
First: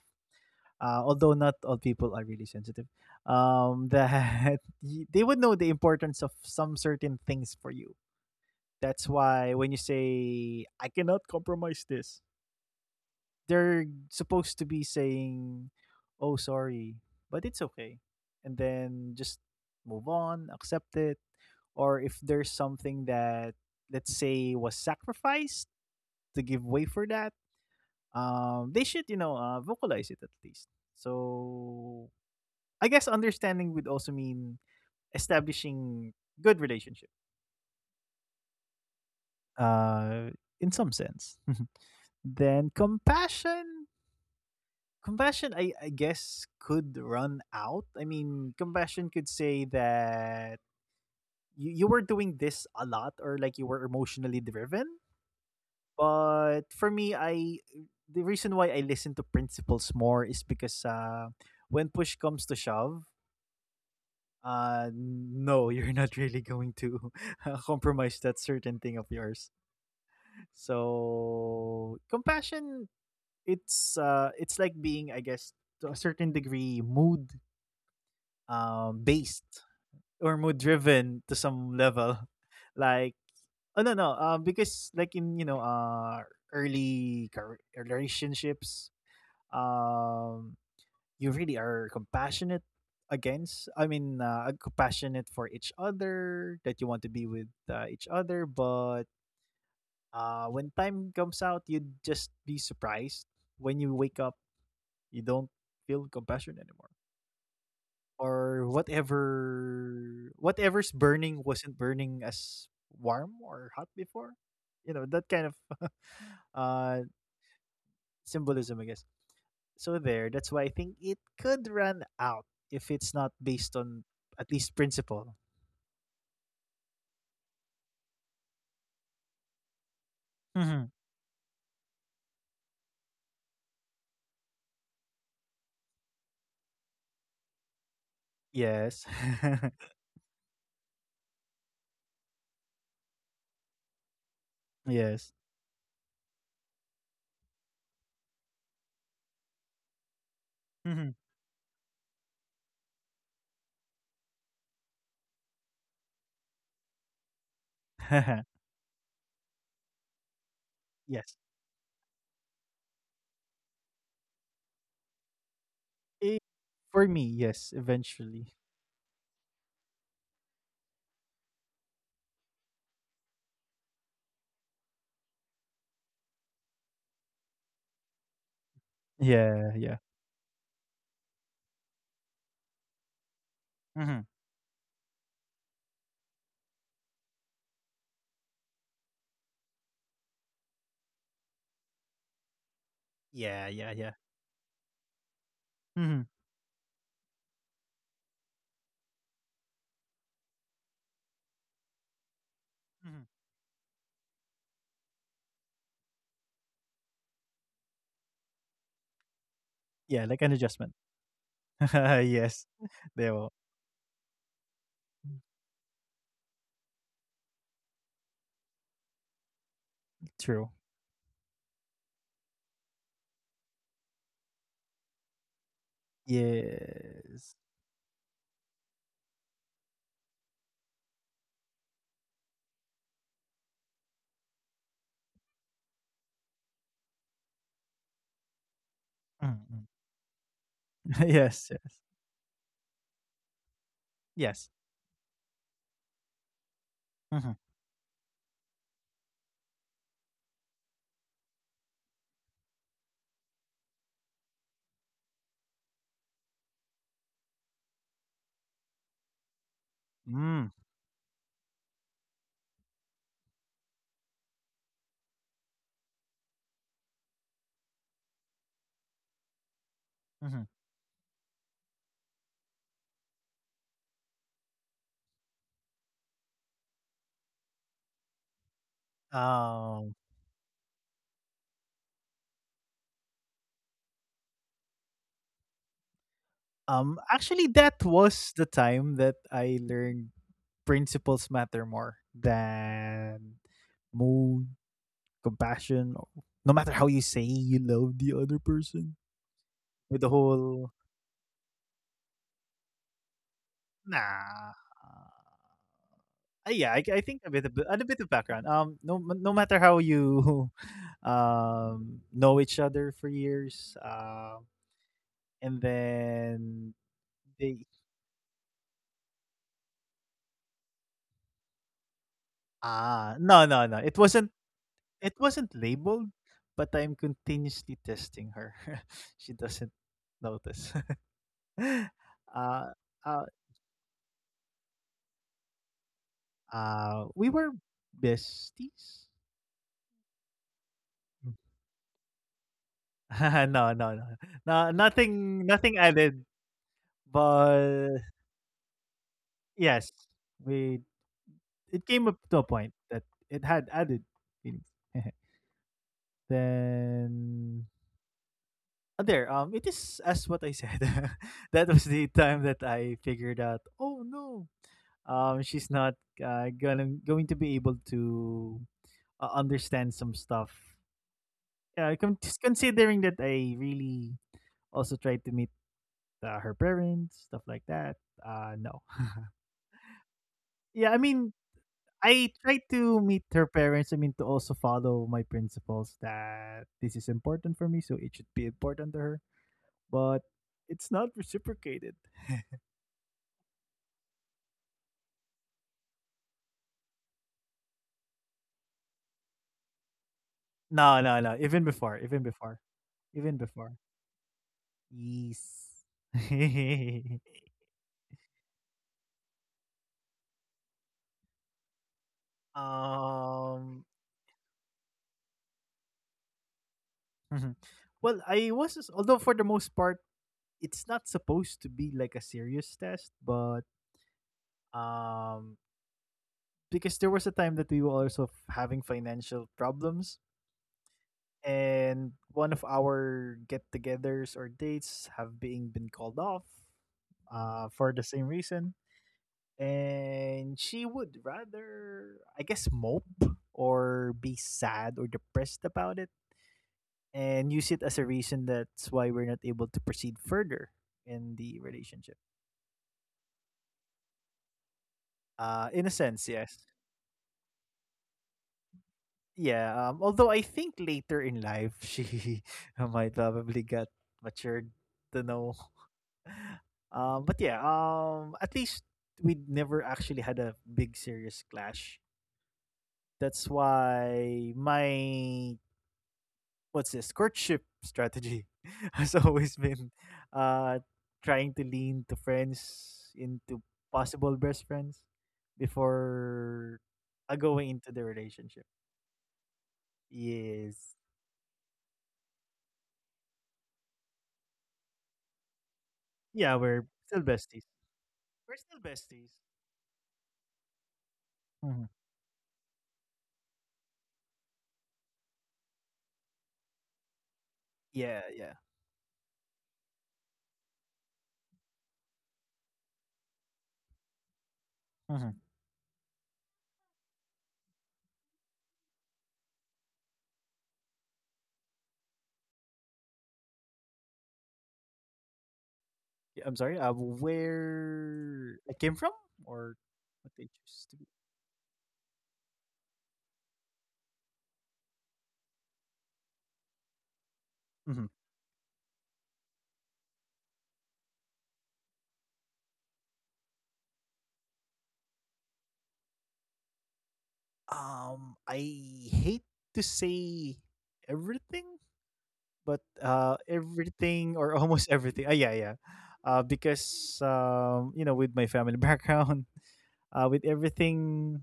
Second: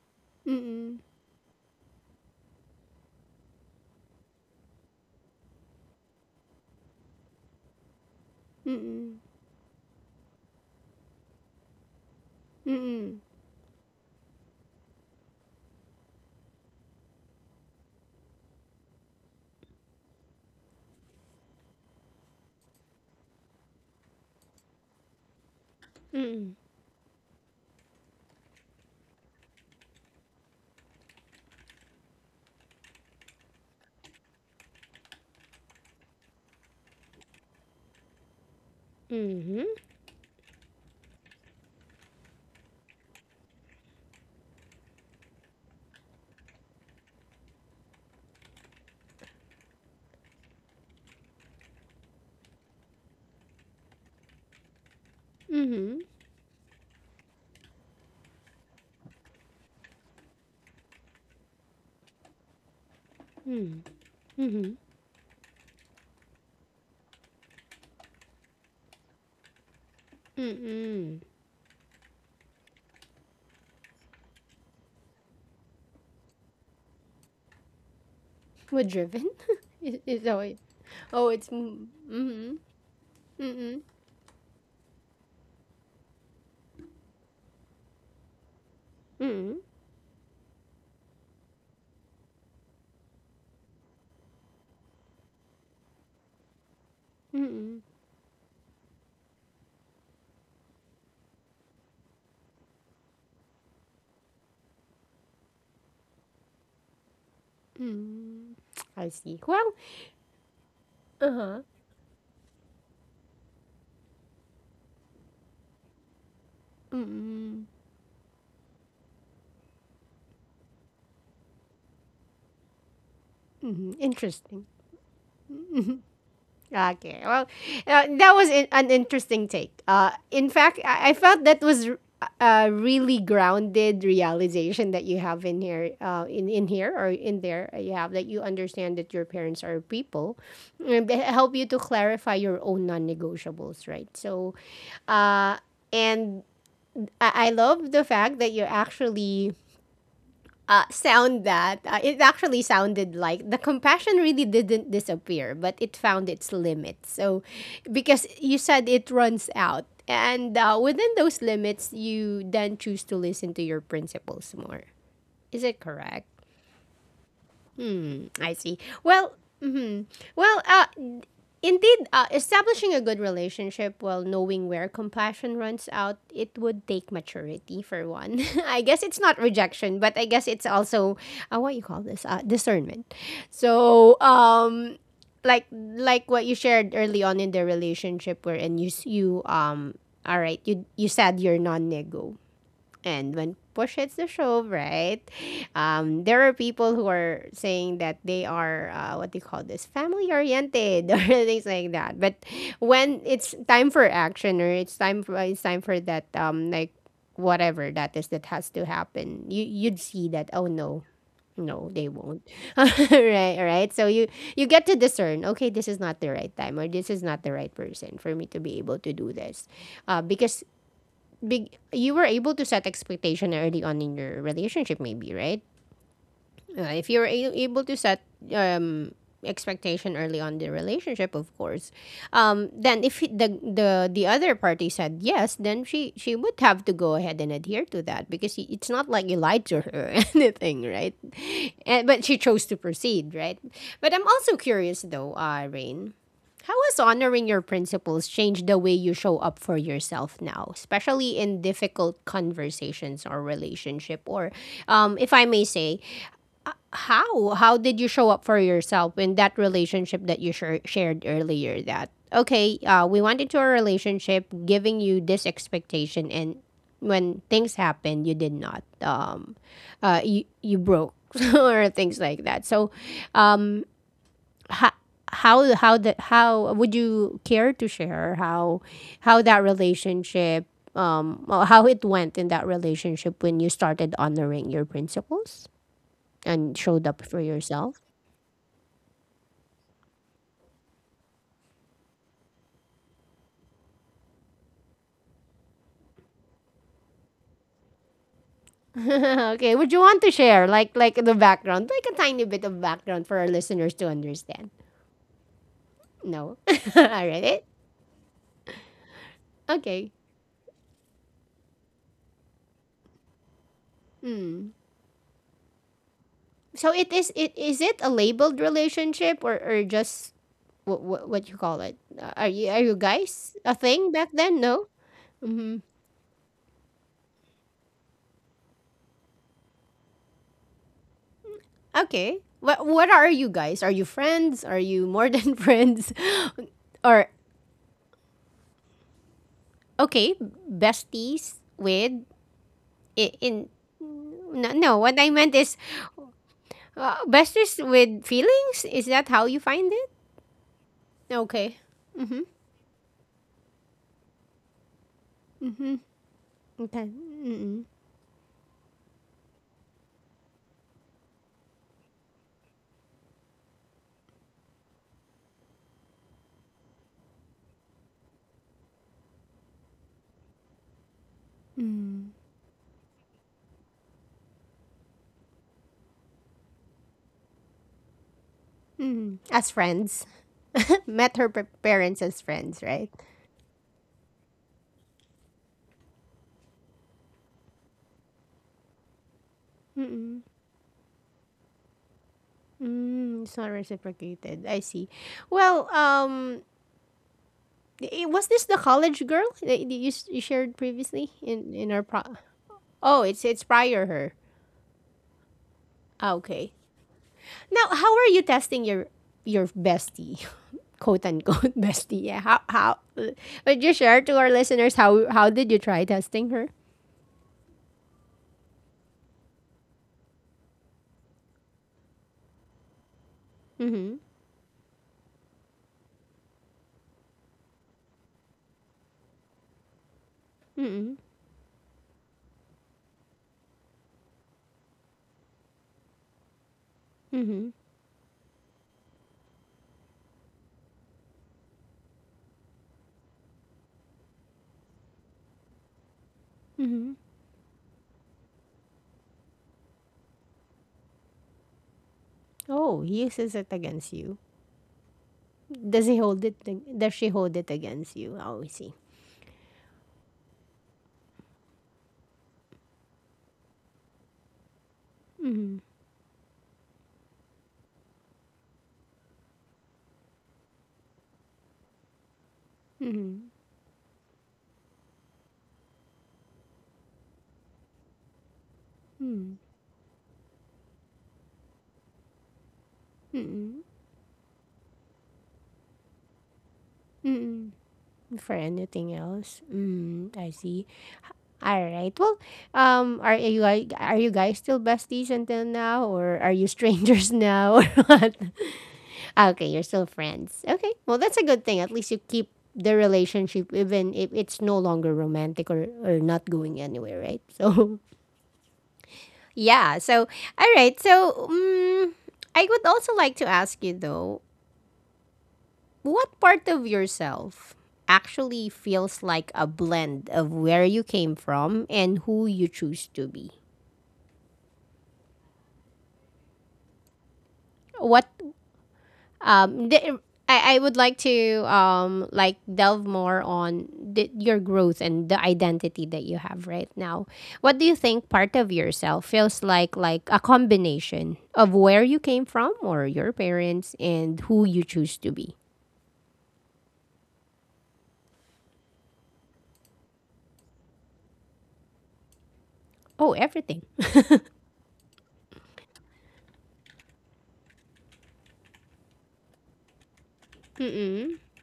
Speaker 1: Mm-mm.
Speaker 2: although not all people are really sensitive, that they would know the importance of some certain things for you. That's
Speaker 1: Mm-mm.
Speaker 2: why when you say, I cannot compromise this,
Speaker 1: Mm-mm.
Speaker 2: they're supposed to be saying, oh, sorry, but it's okay. And then just move on, accept it. Or if there's something that, let's say, was sacrificed to
Speaker 1: Mm-mm.
Speaker 2: give way for that, they should, you know, vocalize it at least. So I guess understanding would also mean establishing good relationship.
Speaker 1: Mm-hmm.
Speaker 2: Uh, in some sense. Then compassion, I guess could run out. I mean, compassion could say that you were doing this a lot, or like you were emotionally driven.
Speaker 1: Mm-hmm. Mm-hmm.
Speaker 2: But for me, I the reason why I listen to principles more is because, when push comes to shove,
Speaker 1: Mm-hmm. Mm.
Speaker 2: no, you're not really going to compromise that certain thing of yours.
Speaker 1: Hmm.
Speaker 2: So compassion, it's, it's like being, I guess, to a certain degree, mood,
Speaker 1: We're driven.
Speaker 2: based, or
Speaker 1: Oh,
Speaker 2: mood
Speaker 1: wait.
Speaker 2: driven
Speaker 1: Oh,
Speaker 2: to
Speaker 1: it's
Speaker 2: some
Speaker 1: mm,
Speaker 2: level.
Speaker 1: mm-hmm.
Speaker 2: Like, oh
Speaker 1: Mm-mm.
Speaker 2: no no, because like in, you know, early car- relationships,
Speaker 1: Mm-mm.
Speaker 2: um you really are compassionate against, I mean, compassionate for each other, that you want to be with,
Speaker 1: Mm-mm.
Speaker 2: each other, but when time comes out, you'd just be surprised, when you wake up, you don't feel compassion anymore,
Speaker 1: Mm-mm.
Speaker 2: or
Speaker 1: I see. Well,
Speaker 2: whatever, whatever's burning
Speaker 1: uh-huh.
Speaker 2: wasn't burning as warm or hot before, you know, that kind of uh
Speaker 1: Mm-mm.
Speaker 2: symbolism, I guess. So there, that's why I think it could run out if it's not based
Speaker 1: Mm-hmm.
Speaker 2: on at
Speaker 1: Interesting.
Speaker 2: least principle.
Speaker 1: Okay. Well, that was an interesting take. In fact,
Speaker 2: Mm-hmm.
Speaker 1: I felt that was a really grounded realization that you have in here, in here or in there. You have that you understand
Speaker 2: Yes.
Speaker 1: that your parents are people, and they help you to clarify your own non-negotiables, right? So,
Speaker 2: Yes.
Speaker 1: uh, and I love the fact that you're actually
Speaker 2: Mm-hmm.
Speaker 1: sound that it actually sounded like the compassion really didn't disappear, but it found its limits. So, because you said it runs out, and within
Speaker 2: Yes.
Speaker 1: those limits, you then choose to listen to your principles more. Is it correct?
Speaker 2: Eh, for me, yes,
Speaker 1: Mm,
Speaker 2: eventually.
Speaker 1: I see. Well, mhm. Well, indeed, establishing a good relationship while knowing where compassion runs out, it would take maturity for one. I guess it's not
Speaker 2: Yeah, yeah.
Speaker 1: rejection, but I guess it's also what you call this discernment. So,
Speaker 2: Mm-hmm.
Speaker 1: like what you shared early on in the relationship, wherein you s- you all right, you said you're non-nego, and when
Speaker 2: Yeah, yeah,
Speaker 1: push
Speaker 2: yeah.
Speaker 1: hits the shove, right?
Speaker 2: Mm-hmm.
Speaker 1: There are people who are saying that they are what do you call this, family oriented or things like that. But
Speaker 2: Mm-hmm.
Speaker 1: when it's time for action or it's time for that whatever that is that has to happen, you'd
Speaker 2: Yeah,
Speaker 1: see
Speaker 2: like
Speaker 1: that
Speaker 2: an
Speaker 1: oh
Speaker 2: adjustment.
Speaker 1: no. No, they won't.
Speaker 2: Yes. They will.
Speaker 1: Right, right. So you get to discern. Okay, this is not the right time, or this is not the right person for me to be able to do this, because
Speaker 2: True.
Speaker 1: big you were able to set expectation early on in your relationship maybe, right? If you're
Speaker 2: Yes.
Speaker 1: able to set um, expectation early on the relationship, of course, then if he- the other party said yes, then she would have to go ahead and adhere to that because it's not like you lied to
Speaker 2: Mm-hmm.
Speaker 1: her or anything, right?
Speaker 2: Yes, yes.
Speaker 1: And, but she chose to proceed, right? But I'm also
Speaker 2: Yes.
Speaker 1: curious though, Rain. How has honoring
Speaker 2: Mm-hmm.
Speaker 1: your principles changed the way you show up for yourself now, especially in difficult conversations or relationship, or if I may say, how did you show up for yourself in that relationship that you
Speaker 2: Mm-hmm.
Speaker 1: shared earlier, that okay, we went into a relationship giving you this expectation, and when things happened you did not you broke or things like that. So how would you care to share how that
Speaker 2: Um
Speaker 1: relationship or how it went in that relationship when you started honoring your principles and showed up for
Speaker 2: Actually,
Speaker 1: yourself.
Speaker 2: that was the time that I learned principles matter more than mood, compassion, or no matter how you say you love the other person.
Speaker 1: Okay, would you want
Speaker 2: With
Speaker 1: to
Speaker 2: the
Speaker 1: share like
Speaker 2: whole,
Speaker 1: like the background, like a tiny bit of background for our listeners to understand?
Speaker 2: nah.
Speaker 1: No.
Speaker 2: Uh, yeah, I
Speaker 1: All right.
Speaker 2: think a bit of background. No, no matter how
Speaker 1: Okay.
Speaker 2: you know each other for years,
Speaker 1: Hmm.
Speaker 2: and
Speaker 1: So
Speaker 2: then
Speaker 1: it is it is
Speaker 2: they.
Speaker 1: it a labeled relationship or just what you call it? Are you
Speaker 2: Ah,
Speaker 1: guys
Speaker 2: no
Speaker 1: a
Speaker 2: no no,
Speaker 1: thing
Speaker 2: it
Speaker 1: back
Speaker 2: wasn't.
Speaker 1: then? No.
Speaker 2: It wasn't labeled, but I'm continuously testing her. She doesn't notice. uh,
Speaker 1: Okay. What are
Speaker 2: uh,
Speaker 1: you guys? Are you friends? Are you more than friends? Or
Speaker 2: we were besties.
Speaker 1: okay, besties with I- in
Speaker 2: No, no, no,
Speaker 1: no,
Speaker 2: no,
Speaker 1: no, what I meant
Speaker 2: nothing,
Speaker 1: is,
Speaker 2: nothing added.
Speaker 1: Bestest
Speaker 2: But
Speaker 1: with feelings? Is that how you find
Speaker 2: yes,
Speaker 1: it?
Speaker 2: we
Speaker 1: Okay.
Speaker 2: it came up to a point that it had added feelings.
Speaker 1: Okay.
Speaker 2: then
Speaker 1: Mm-mm.
Speaker 2: uh, there, it is as what I said. That was the time that I figured out. Oh no, she's not gonna going to be able to understand some stuff. Yeah,
Speaker 1: Mm.
Speaker 2: just considering that I really also tried to meet her parents, stuff like that. No.
Speaker 1: Mm. As friends.
Speaker 2: Yeah, i
Speaker 1: Met
Speaker 2: mean
Speaker 1: her parents as
Speaker 2: I tried
Speaker 1: friends, right?
Speaker 2: to meet her parents, I mean to also follow my principles, that this is important for me, so it should be important to her, but
Speaker 1: Mm-mm.
Speaker 2: it's not reciprocated.
Speaker 1: Mm, it's not reciprocated. I see. Well, was this the college girl that you shared
Speaker 2: no
Speaker 1: previously
Speaker 2: no no even
Speaker 1: in our
Speaker 2: before,
Speaker 1: pro?
Speaker 2: even before,
Speaker 1: Oh,
Speaker 2: even
Speaker 1: it's
Speaker 2: before.
Speaker 1: prior her.
Speaker 2: Yes.
Speaker 1: Ah, okay. Now, how are you testing your bestie? Quote unquote bestie. Yeah. How uh, would you
Speaker 2: Um,
Speaker 1: share to our listeners how did you try testing her?
Speaker 2: mhm. Well, I was, although for the most part, it's not supposed to be like a serious test, but
Speaker 1: Mhm.
Speaker 2: um, because there was a time that we were also having financial problems,
Speaker 1: Mhm.
Speaker 2: and one of our get-togethers or dates have being been called off,
Speaker 1: Mhm.
Speaker 2: for the same reason, and she would rather, I guess, mope or be sad or depressed about it
Speaker 1: Mhm.
Speaker 2: and use it as a reason that's why we're not able to proceed further in the relationship.
Speaker 1: Oh, he uses it against you. Does
Speaker 2: In a
Speaker 1: he hold
Speaker 2: sense,
Speaker 1: it?
Speaker 2: yes.
Speaker 1: Does she hold it against you? Oh, I see.
Speaker 2: Yeah. Although I think later in life, she might probably got matured to know.
Speaker 1: Mhm.
Speaker 2: But yeah. At least we never actually had a big serious clash.
Speaker 1: Mhm.
Speaker 2: That's why my, what's this, courtship strategy has
Speaker 1: Mhm.
Speaker 2: always been uh trying to lean to friends into
Speaker 1: Mhm.
Speaker 2: possible best friends before
Speaker 1: Mm-mm.
Speaker 2: going into the
Speaker 1: For
Speaker 2: relationship.
Speaker 1: anything else, mm, I see.
Speaker 2: Yes.
Speaker 1: All right. Well, are are you guys still besties until now, or are you
Speaker 2: Yeah, we're
Speaker 1: strangers
Speaker 2: still
Speaker 1: now, or
Speaker 2: besties,
Speaker 1: what?
Speaker 2: we're still besties.
Speaker 1: Okay, you're still friends. Okay. Well, that's a good thing. At
Speaker 2: Mhm.
Speaker 1: least you keep the relationship, even if it's no longer romantic, or not going anywhere, right? So,
Speaker 2: Yeah, yeah.
Speaker 1: yeah. So, all right. So, I would also like to ask you though,
Speaker 2: Mhm.
Speaker 1: what part of yourself actually feels like a blend of where you came from and who you choose to be?
Speaker 2: Yeah, I'm sorry,
Speaker 1: What
Speaker 2: where I came from,
Speaker 1: um
Speaker 2: or
Speaker 1: the,
Speaker 2: what they
Speaker 1: I would
Speaker 2: choose to
Speaker 1: like
Speaker 2: be.
Speaker 1: to like delve more on the, your growth and the identity that you have right now. What do you
Speaker 2: Mhm.
Speaker 1: think part of yourself feels like a combination of where you came from or your parents and who you choose to be?
Speaker 2: I hate to say everything, but
Speaker 1: Oh, everything.
Speaker 2: everything, or almost everything. Yeah, yeah. Because you know, with my family background, with everything.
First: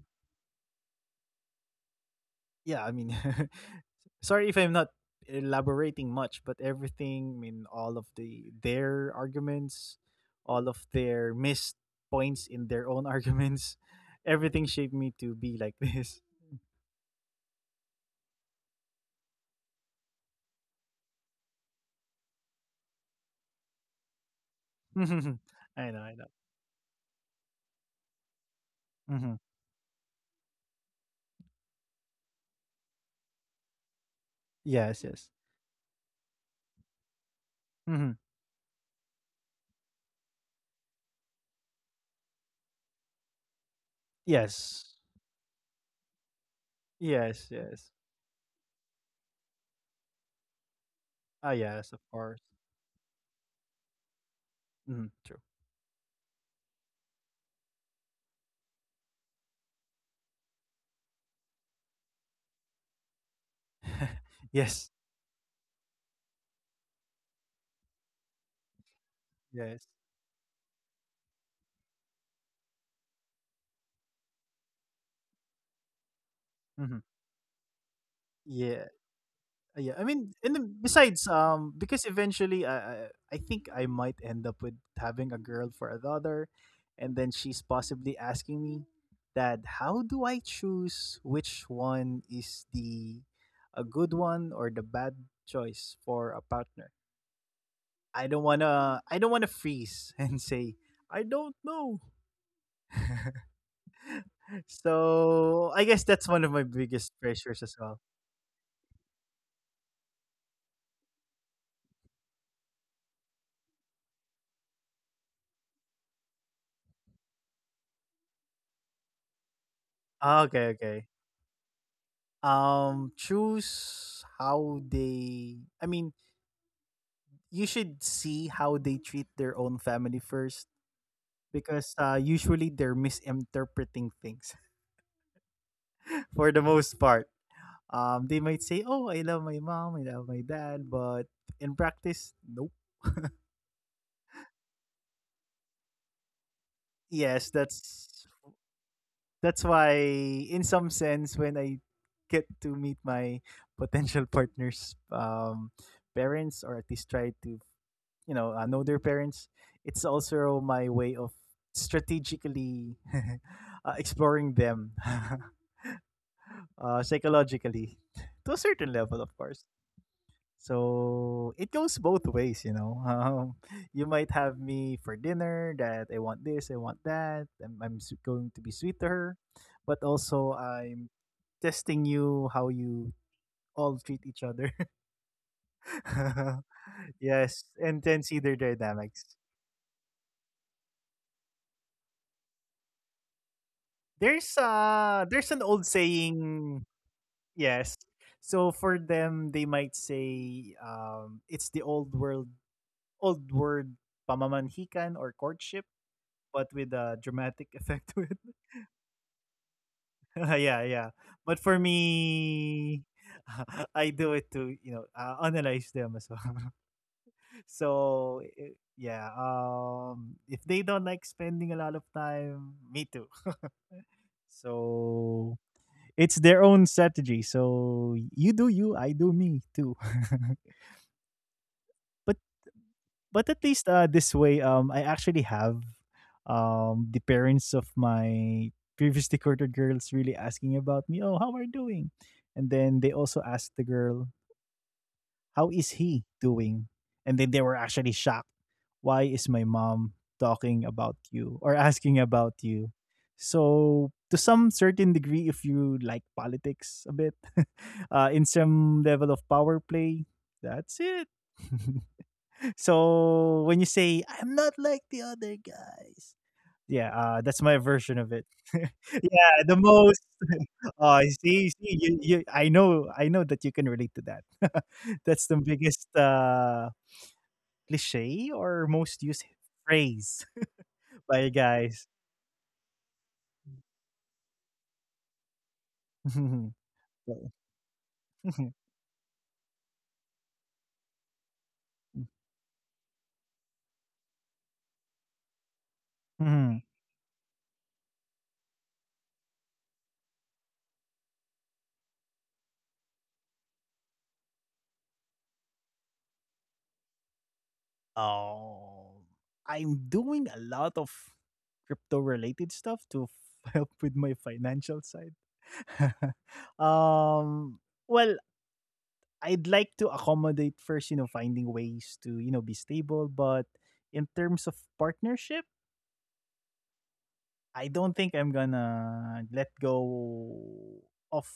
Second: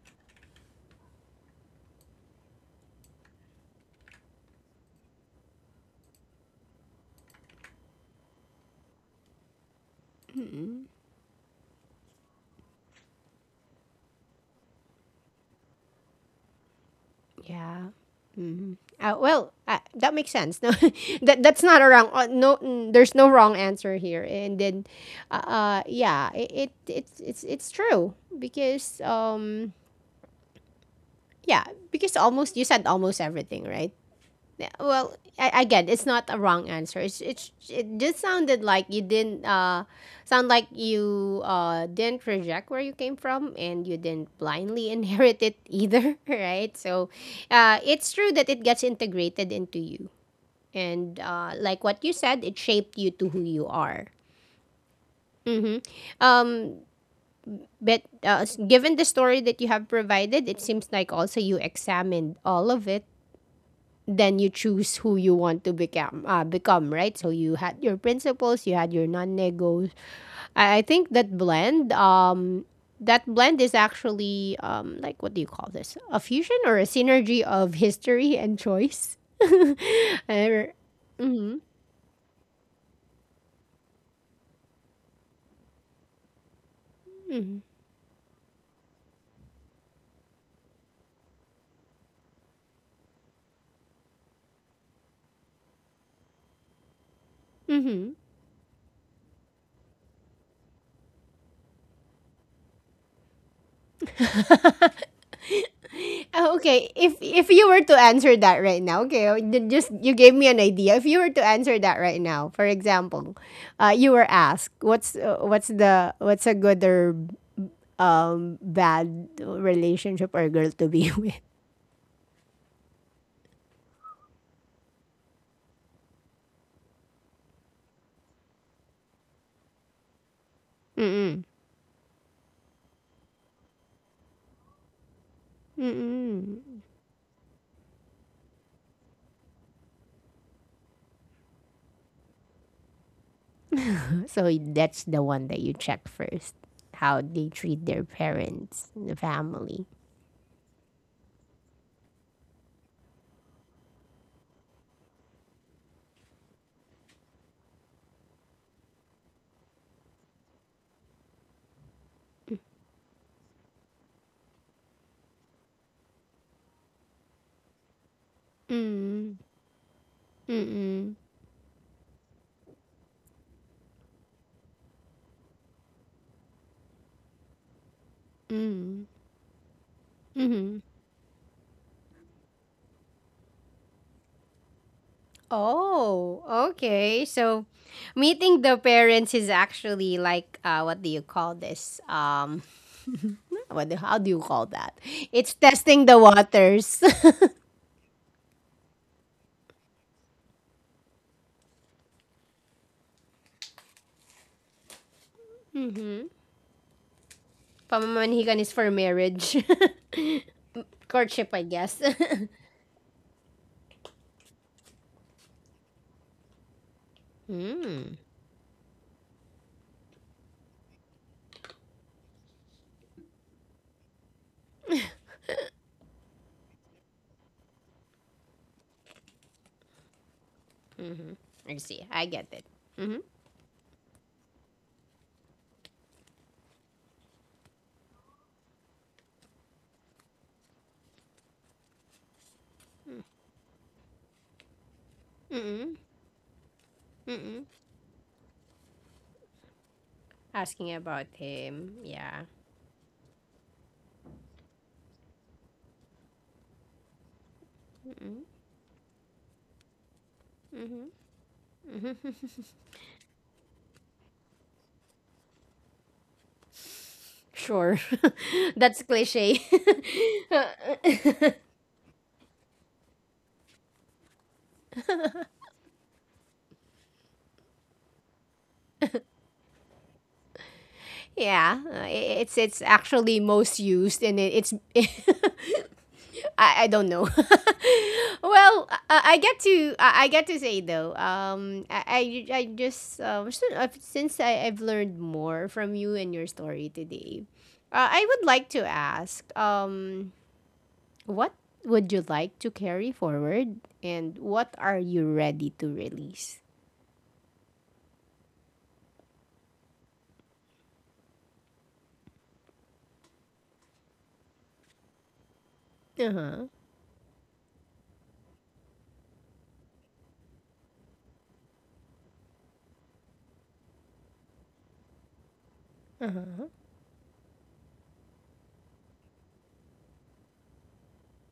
Speaker 2: Yeah, I mean, sorry if I'm not elaborating much, but everything, I mean all of the their arguments, all of their missed points in their own arguments, everything shaped me to be like this.
Speaker 1: Yeah. Mhm. Well, that makes sense. No, that that's not a wrong. No, mm, there's no wrong answer here. And then,
Speaker 2: I know, I know.
Speaker 1: yeah, it's it's true because
Speaker 2: Hmm.
Speaker 1: yeah, because almost, you said almost everything, right? Yeah,
Speaker 2: Yes,
Speaker 1: well,
Speaker 2: yes.
Speaker 1: again, it's not a wrong answer. It's it
Speaker 2: Hmm.
Speaker 1: just sounded like you didn't sound like you didn't reject where you came from, and you didn't blindly
Speaker 2: Yes,
Speaker 1: inherit it either, right? So,
Speaker 2: yes, yes.
Speaker 1: it's true that it gets integrated into you, and
Speaker 2: Ah,
Speaker 1: like
Speaker 2: yes, of
Speaker 1: what you
Speaker 2: course.
Speaker 1: said, it shaped you to who you are.
Speaker 2: Mhm, true.
Speaker 1: Um, but given the story that you have provided, it seems like also you examined all of it, then you
Speaker 2: Yes,
Speaker 1: choose who you want to become right, so you had your principles, you had your
Speaker 2: yes.
Speaker 1: non-negos. I think that blend is actually like what do you call this, a fusion or a
Speaker 2: Mhm.
Speaker 1: synergy of history and
Speaker 2: Yeah,
Speaker 1: choice.
Speaker 2: yeah. I mean,
Speaker 1: Mm-hmm,
Speaker 2: and then besides,
Speaker 1: mm-hmm,
Speaker 2: because eventually, I think I might end up with having a girl for a daughter, and then she's possibly asking me that how do I choose which one is the a good one or the bad choice for a partner?
Speaker 1: mm-hmm.
Speaker 2: I don't wanna freeze and say I don't know. So I guess that's one of
Speaker 1: Oh,
Speaker 2: my
Speaker 1: okay.
Speaker 2: biggest
Speaker 1: If
Speaker 2: pressures
Speaker 1: you
Speaker 2: as
Speaker 1: were to
Speaker 2: well.
Speaker 1: answer that right now, okay, oh, you just you gave me an idea. If you were to answer that right now, for example, you were asked what's a good or bad relationship
Speaker 2: Ah,
Speaker 1: or
Speaker 2: okay,
Speaker 1: girl to
Speaker 2: okay.
Speaker 1: be with.
Speaker 2: Choose how they. I mean, you should see how they treat their own family first,
Speaker 1: Mm-mm.
Speaker 2: because usually they're misinterpreting things for the
Speaker 1: Mm-mm.
Speaker 2: most part. They might say, "Oh, I love my mom, I love my dad," but in practice, nope.
Speaker 1: So that's the one that you check first, how
Speaker 2: Yes,
Speaker 1: they treat their
Speaker 2: that's
Speaker 1: parents, the
Speaker 2: that's
Speaker 1: family.
Speaker 2: why in some sense when I get to meet my potential partners, um, parents, or at least try to, you know, know their parents, it's also my way of strategically exploring them psychologically, to a certain level, of
Speaker 1: Mm.
Speaker 2: course.
Speaker 1: Mm-mm.
Speaker 2: So it goes both ways, you know. You might have me for dinner that I want this, I want that. I'm going to be sweet to
Speaker 1: Mm.
Speaker 2: her, but also
Speaker 1: Mm-hmm.
Speaker 2: I'm testing you how you all treat each other.
Speaker 1: Oh, okay.
Speaker 2: Yes,
Speaker 1: So
Speaker 2: and then see their
Speaker 1: meeting the
Speaker 2: dynamics.
Speaker 1: parents is actually like what do you call this? Um, how do you call that?
Speaker 2: There's
Speaker 1: It's
Speaker 2: an old
Speaker 1: testing the
Speaker 2: saying.
Speaker 1: waters.
Speaker 2: Yes. So for them, they might say, um, it's the old world, old word, pamamanhikan, or courtship, but with a dramatic effect to it.
Speaker 1: Pamamanhikan is for marriage.
Speaker 2: Yeah, yeah.
Speaker 1: Courtship,
Speaker 2: But
Speaker 1: I
Speaker 2: for
Speaker 1: guess.
Speaker 2: me, I do it to, you know, analyze them as well.
Speaker 1: Hmm.
Speaker 2: So yeah, if they don't like spending a lot of time, me too. So it's their own strategy. So you do you, I do me too.
Speaker 1: I see. I
Speaker 2: but
Speaker 1: get it. Mhm.
Speaker 2: but at least this way, I actually have, the parents of my previously courted girls really asking about me. Oh, how are you doing? And then they also asked the girl, "How is
Speaker 1: Mm.
Speaker 2: he doing?" And then they
Speaker 1: Mm.
Speaker 2: were actually shocked. Why is my mom talking
Speaker 1: Asking
Speaker 2: about
Speaker 1: about
Speaker 2: you or
Speaker 1: him.
Speaker 2: asking
Speaker 1: Yeah.
Speaker 2: about you? So to some certain degree, if you like politics a bit, in some level of power play, that's it. So when you say I'm not like the other guys, yeah, that's my
Speaker 1: Sure.
Speaker 2: version of it.
Speaker 1: That's
Speaker 2: Yeah,
Speaker 1: cliche.
Speaker 2: the most. Oh, I see, see, I know that you can relate to that. That's the biggest cliche, or most used phrase by
Speaker 1: Yeah,
Speaker 2: guys.
Speaker 1: it's actually most used, and it's I don't know.
Speaker 2: Mhm.
Speaker 1: Well, I get to say though, I just since I've learned more from you and your
Speaker 2: Mhm.
Speaker 1: story today, I would like to ask, what would you like to carry forward, and what are you ready to release?
Speaker 2: Oh, I'm doing a lot of crypto related stuff to help with my financial side.
Speaker 1: Uh huh.
Speaker 2: Um, well, I'd like to accommodate first, you know, finding ways to, you know, be stable, but in terms of partnership,
Speaker 1: Uh huh.
Speaker 2: I don't think I'm gonna let go of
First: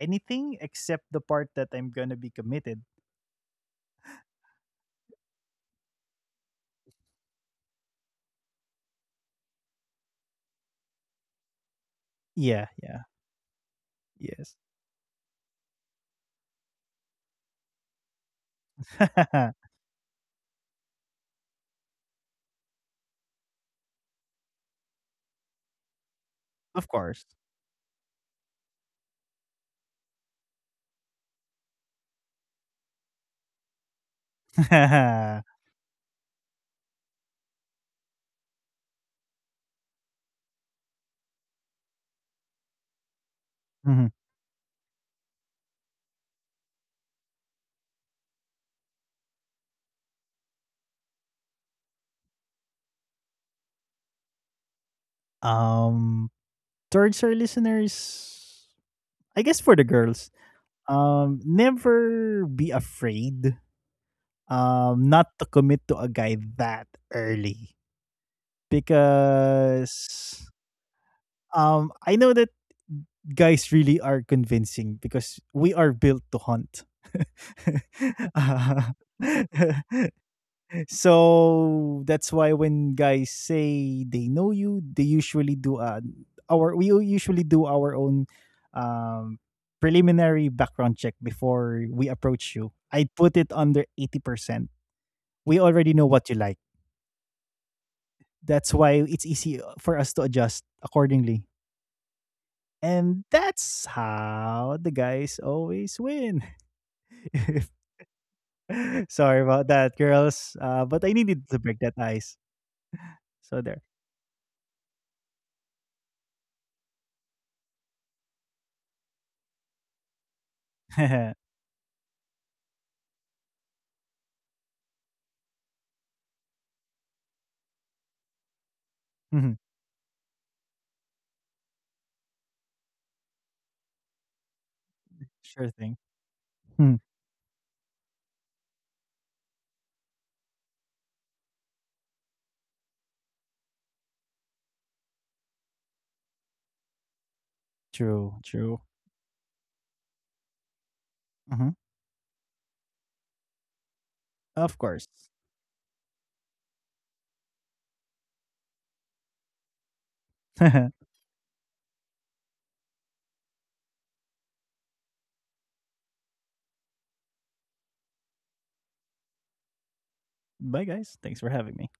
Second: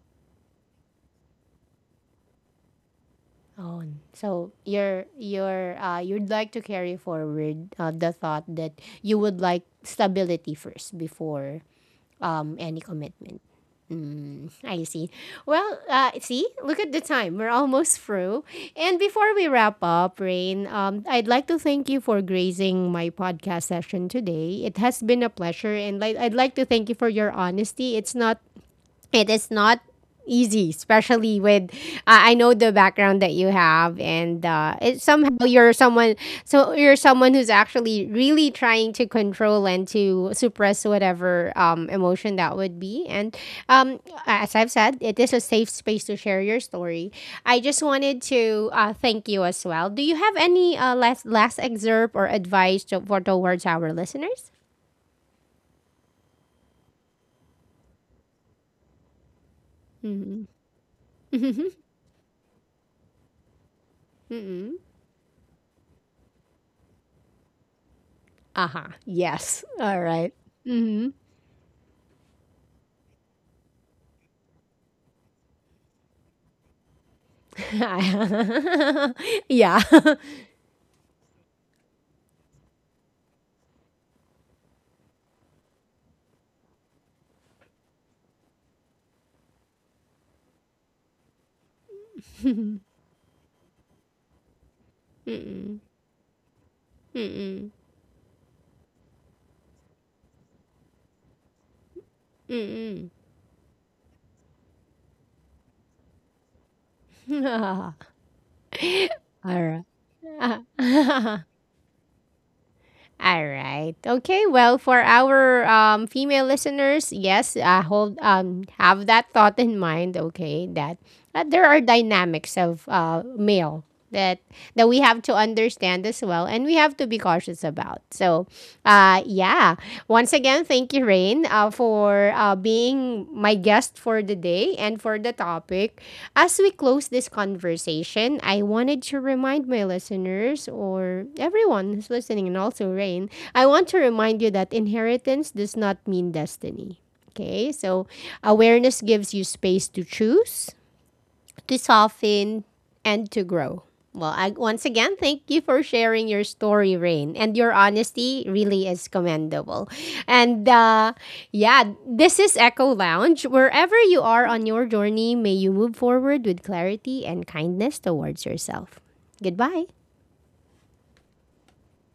Speaker 2: anything except the part that I'm gonna be committed.
Speaker 1: Oh, so you'd like to carry forward the thought that you would like stability first before
Speaker 2: Yeah,
Speaker 1: any
Speaker 2: yeah.
Speaker 1: commitment. Mm,
Speaker 2: Yes.
Speaker 1: I see. Well, see, look at the time. We're almost through. And before we wrap up, Rain, I'd like to thank you for grazing my podcast session today. It has been a pleasure, and like, I'd like to thank
Speaker 2: Of
Speaker 1: you for
Speaker 2: course.
Speaker 1: your honesty. It's not, it is not easy, especially with, I know the background that you have, and somehow you're someone, so you're someone who's actually really trying to control and to suppress whatever emotion that would be. And um
Speaker 2: Mhm.
Speaker 1: as I've said, it is a safe space to share your story. I just wanted to thank you as well. Do you have any last excerpt or advice to, for towards our listeners?
Speaker 2: Um, towards our listeners, I guess for the girls, um,
Speaker 1: Mm-hmm.
Speaker 2: never be afraid, not to commit to a guy that early,
Speaker 1: Uh huh. Yes. All right. Mm.
Speaker 2: because I know that guys really are convincing because we are built to hunt. Uh,
Speaker 1: Yeah. Hmm.
Speaker 2: so that's why when guys say they know you, they usually do, our we usually do our own, um, preliminary background check before we approach you. I put it under 80%. We already know what you like.
Speaker 1: Mm mm.
Speaker 2: That's why it's easy for us to adjust accordingly.
Speaker 1: Mm
Speaker 2: And that's how the guys always win.
Speaker 1: mm. All
Speaker 2: Sorry
Speaker 1: right.
Speaker 2: about that,
Speaker 1: Mm
Speaker 2: girls. But I
Speaker 1: mm.
Speaker 2: needed to break that ice.
Speaker 1: All
Speaker 2: So
Speaker 1: right.
Speaker 2: there.
Speaker 1: Okay. Well, for our female listeners, yes, hold have that thought in mind. Okay, that there are dynamics of male that that we have to understand as well, and we have to be cautious about. So
Speaker 2: Mhm.
Speaker 1: yeah, once again, thank you, Rain, for being my guest for the day and for the
Speaker 2: Sure
Speaker 1: topic.
Speaker 2: thing.
Speaker 1: As we close
Speaker 2: Hmm.
Speaker 1: this conversation, I wanted to remind my listeners, or everyone who's listening, and also Rain, I want to remind you that inheritance does not mean destiny. Okay, so
Speaker 2: True, true.
Speaker 1: awareness gives you space to choose, to
Speaker 2: Mhm.
Speaker 1: soften and to grow. Well, once
Speaker 2: Of
Speaker 1: again,
Speaker 2: course.
Speaker 1: thank you for sharing your story, Rain. And your honesty really is commendable. And yeah, this is Echo Lounge. Wherever you are on your journey, may you move forward with clarity and kindness towards yourself. Goodbye.
Speaker 2: Bye, guys. Thanks for having me.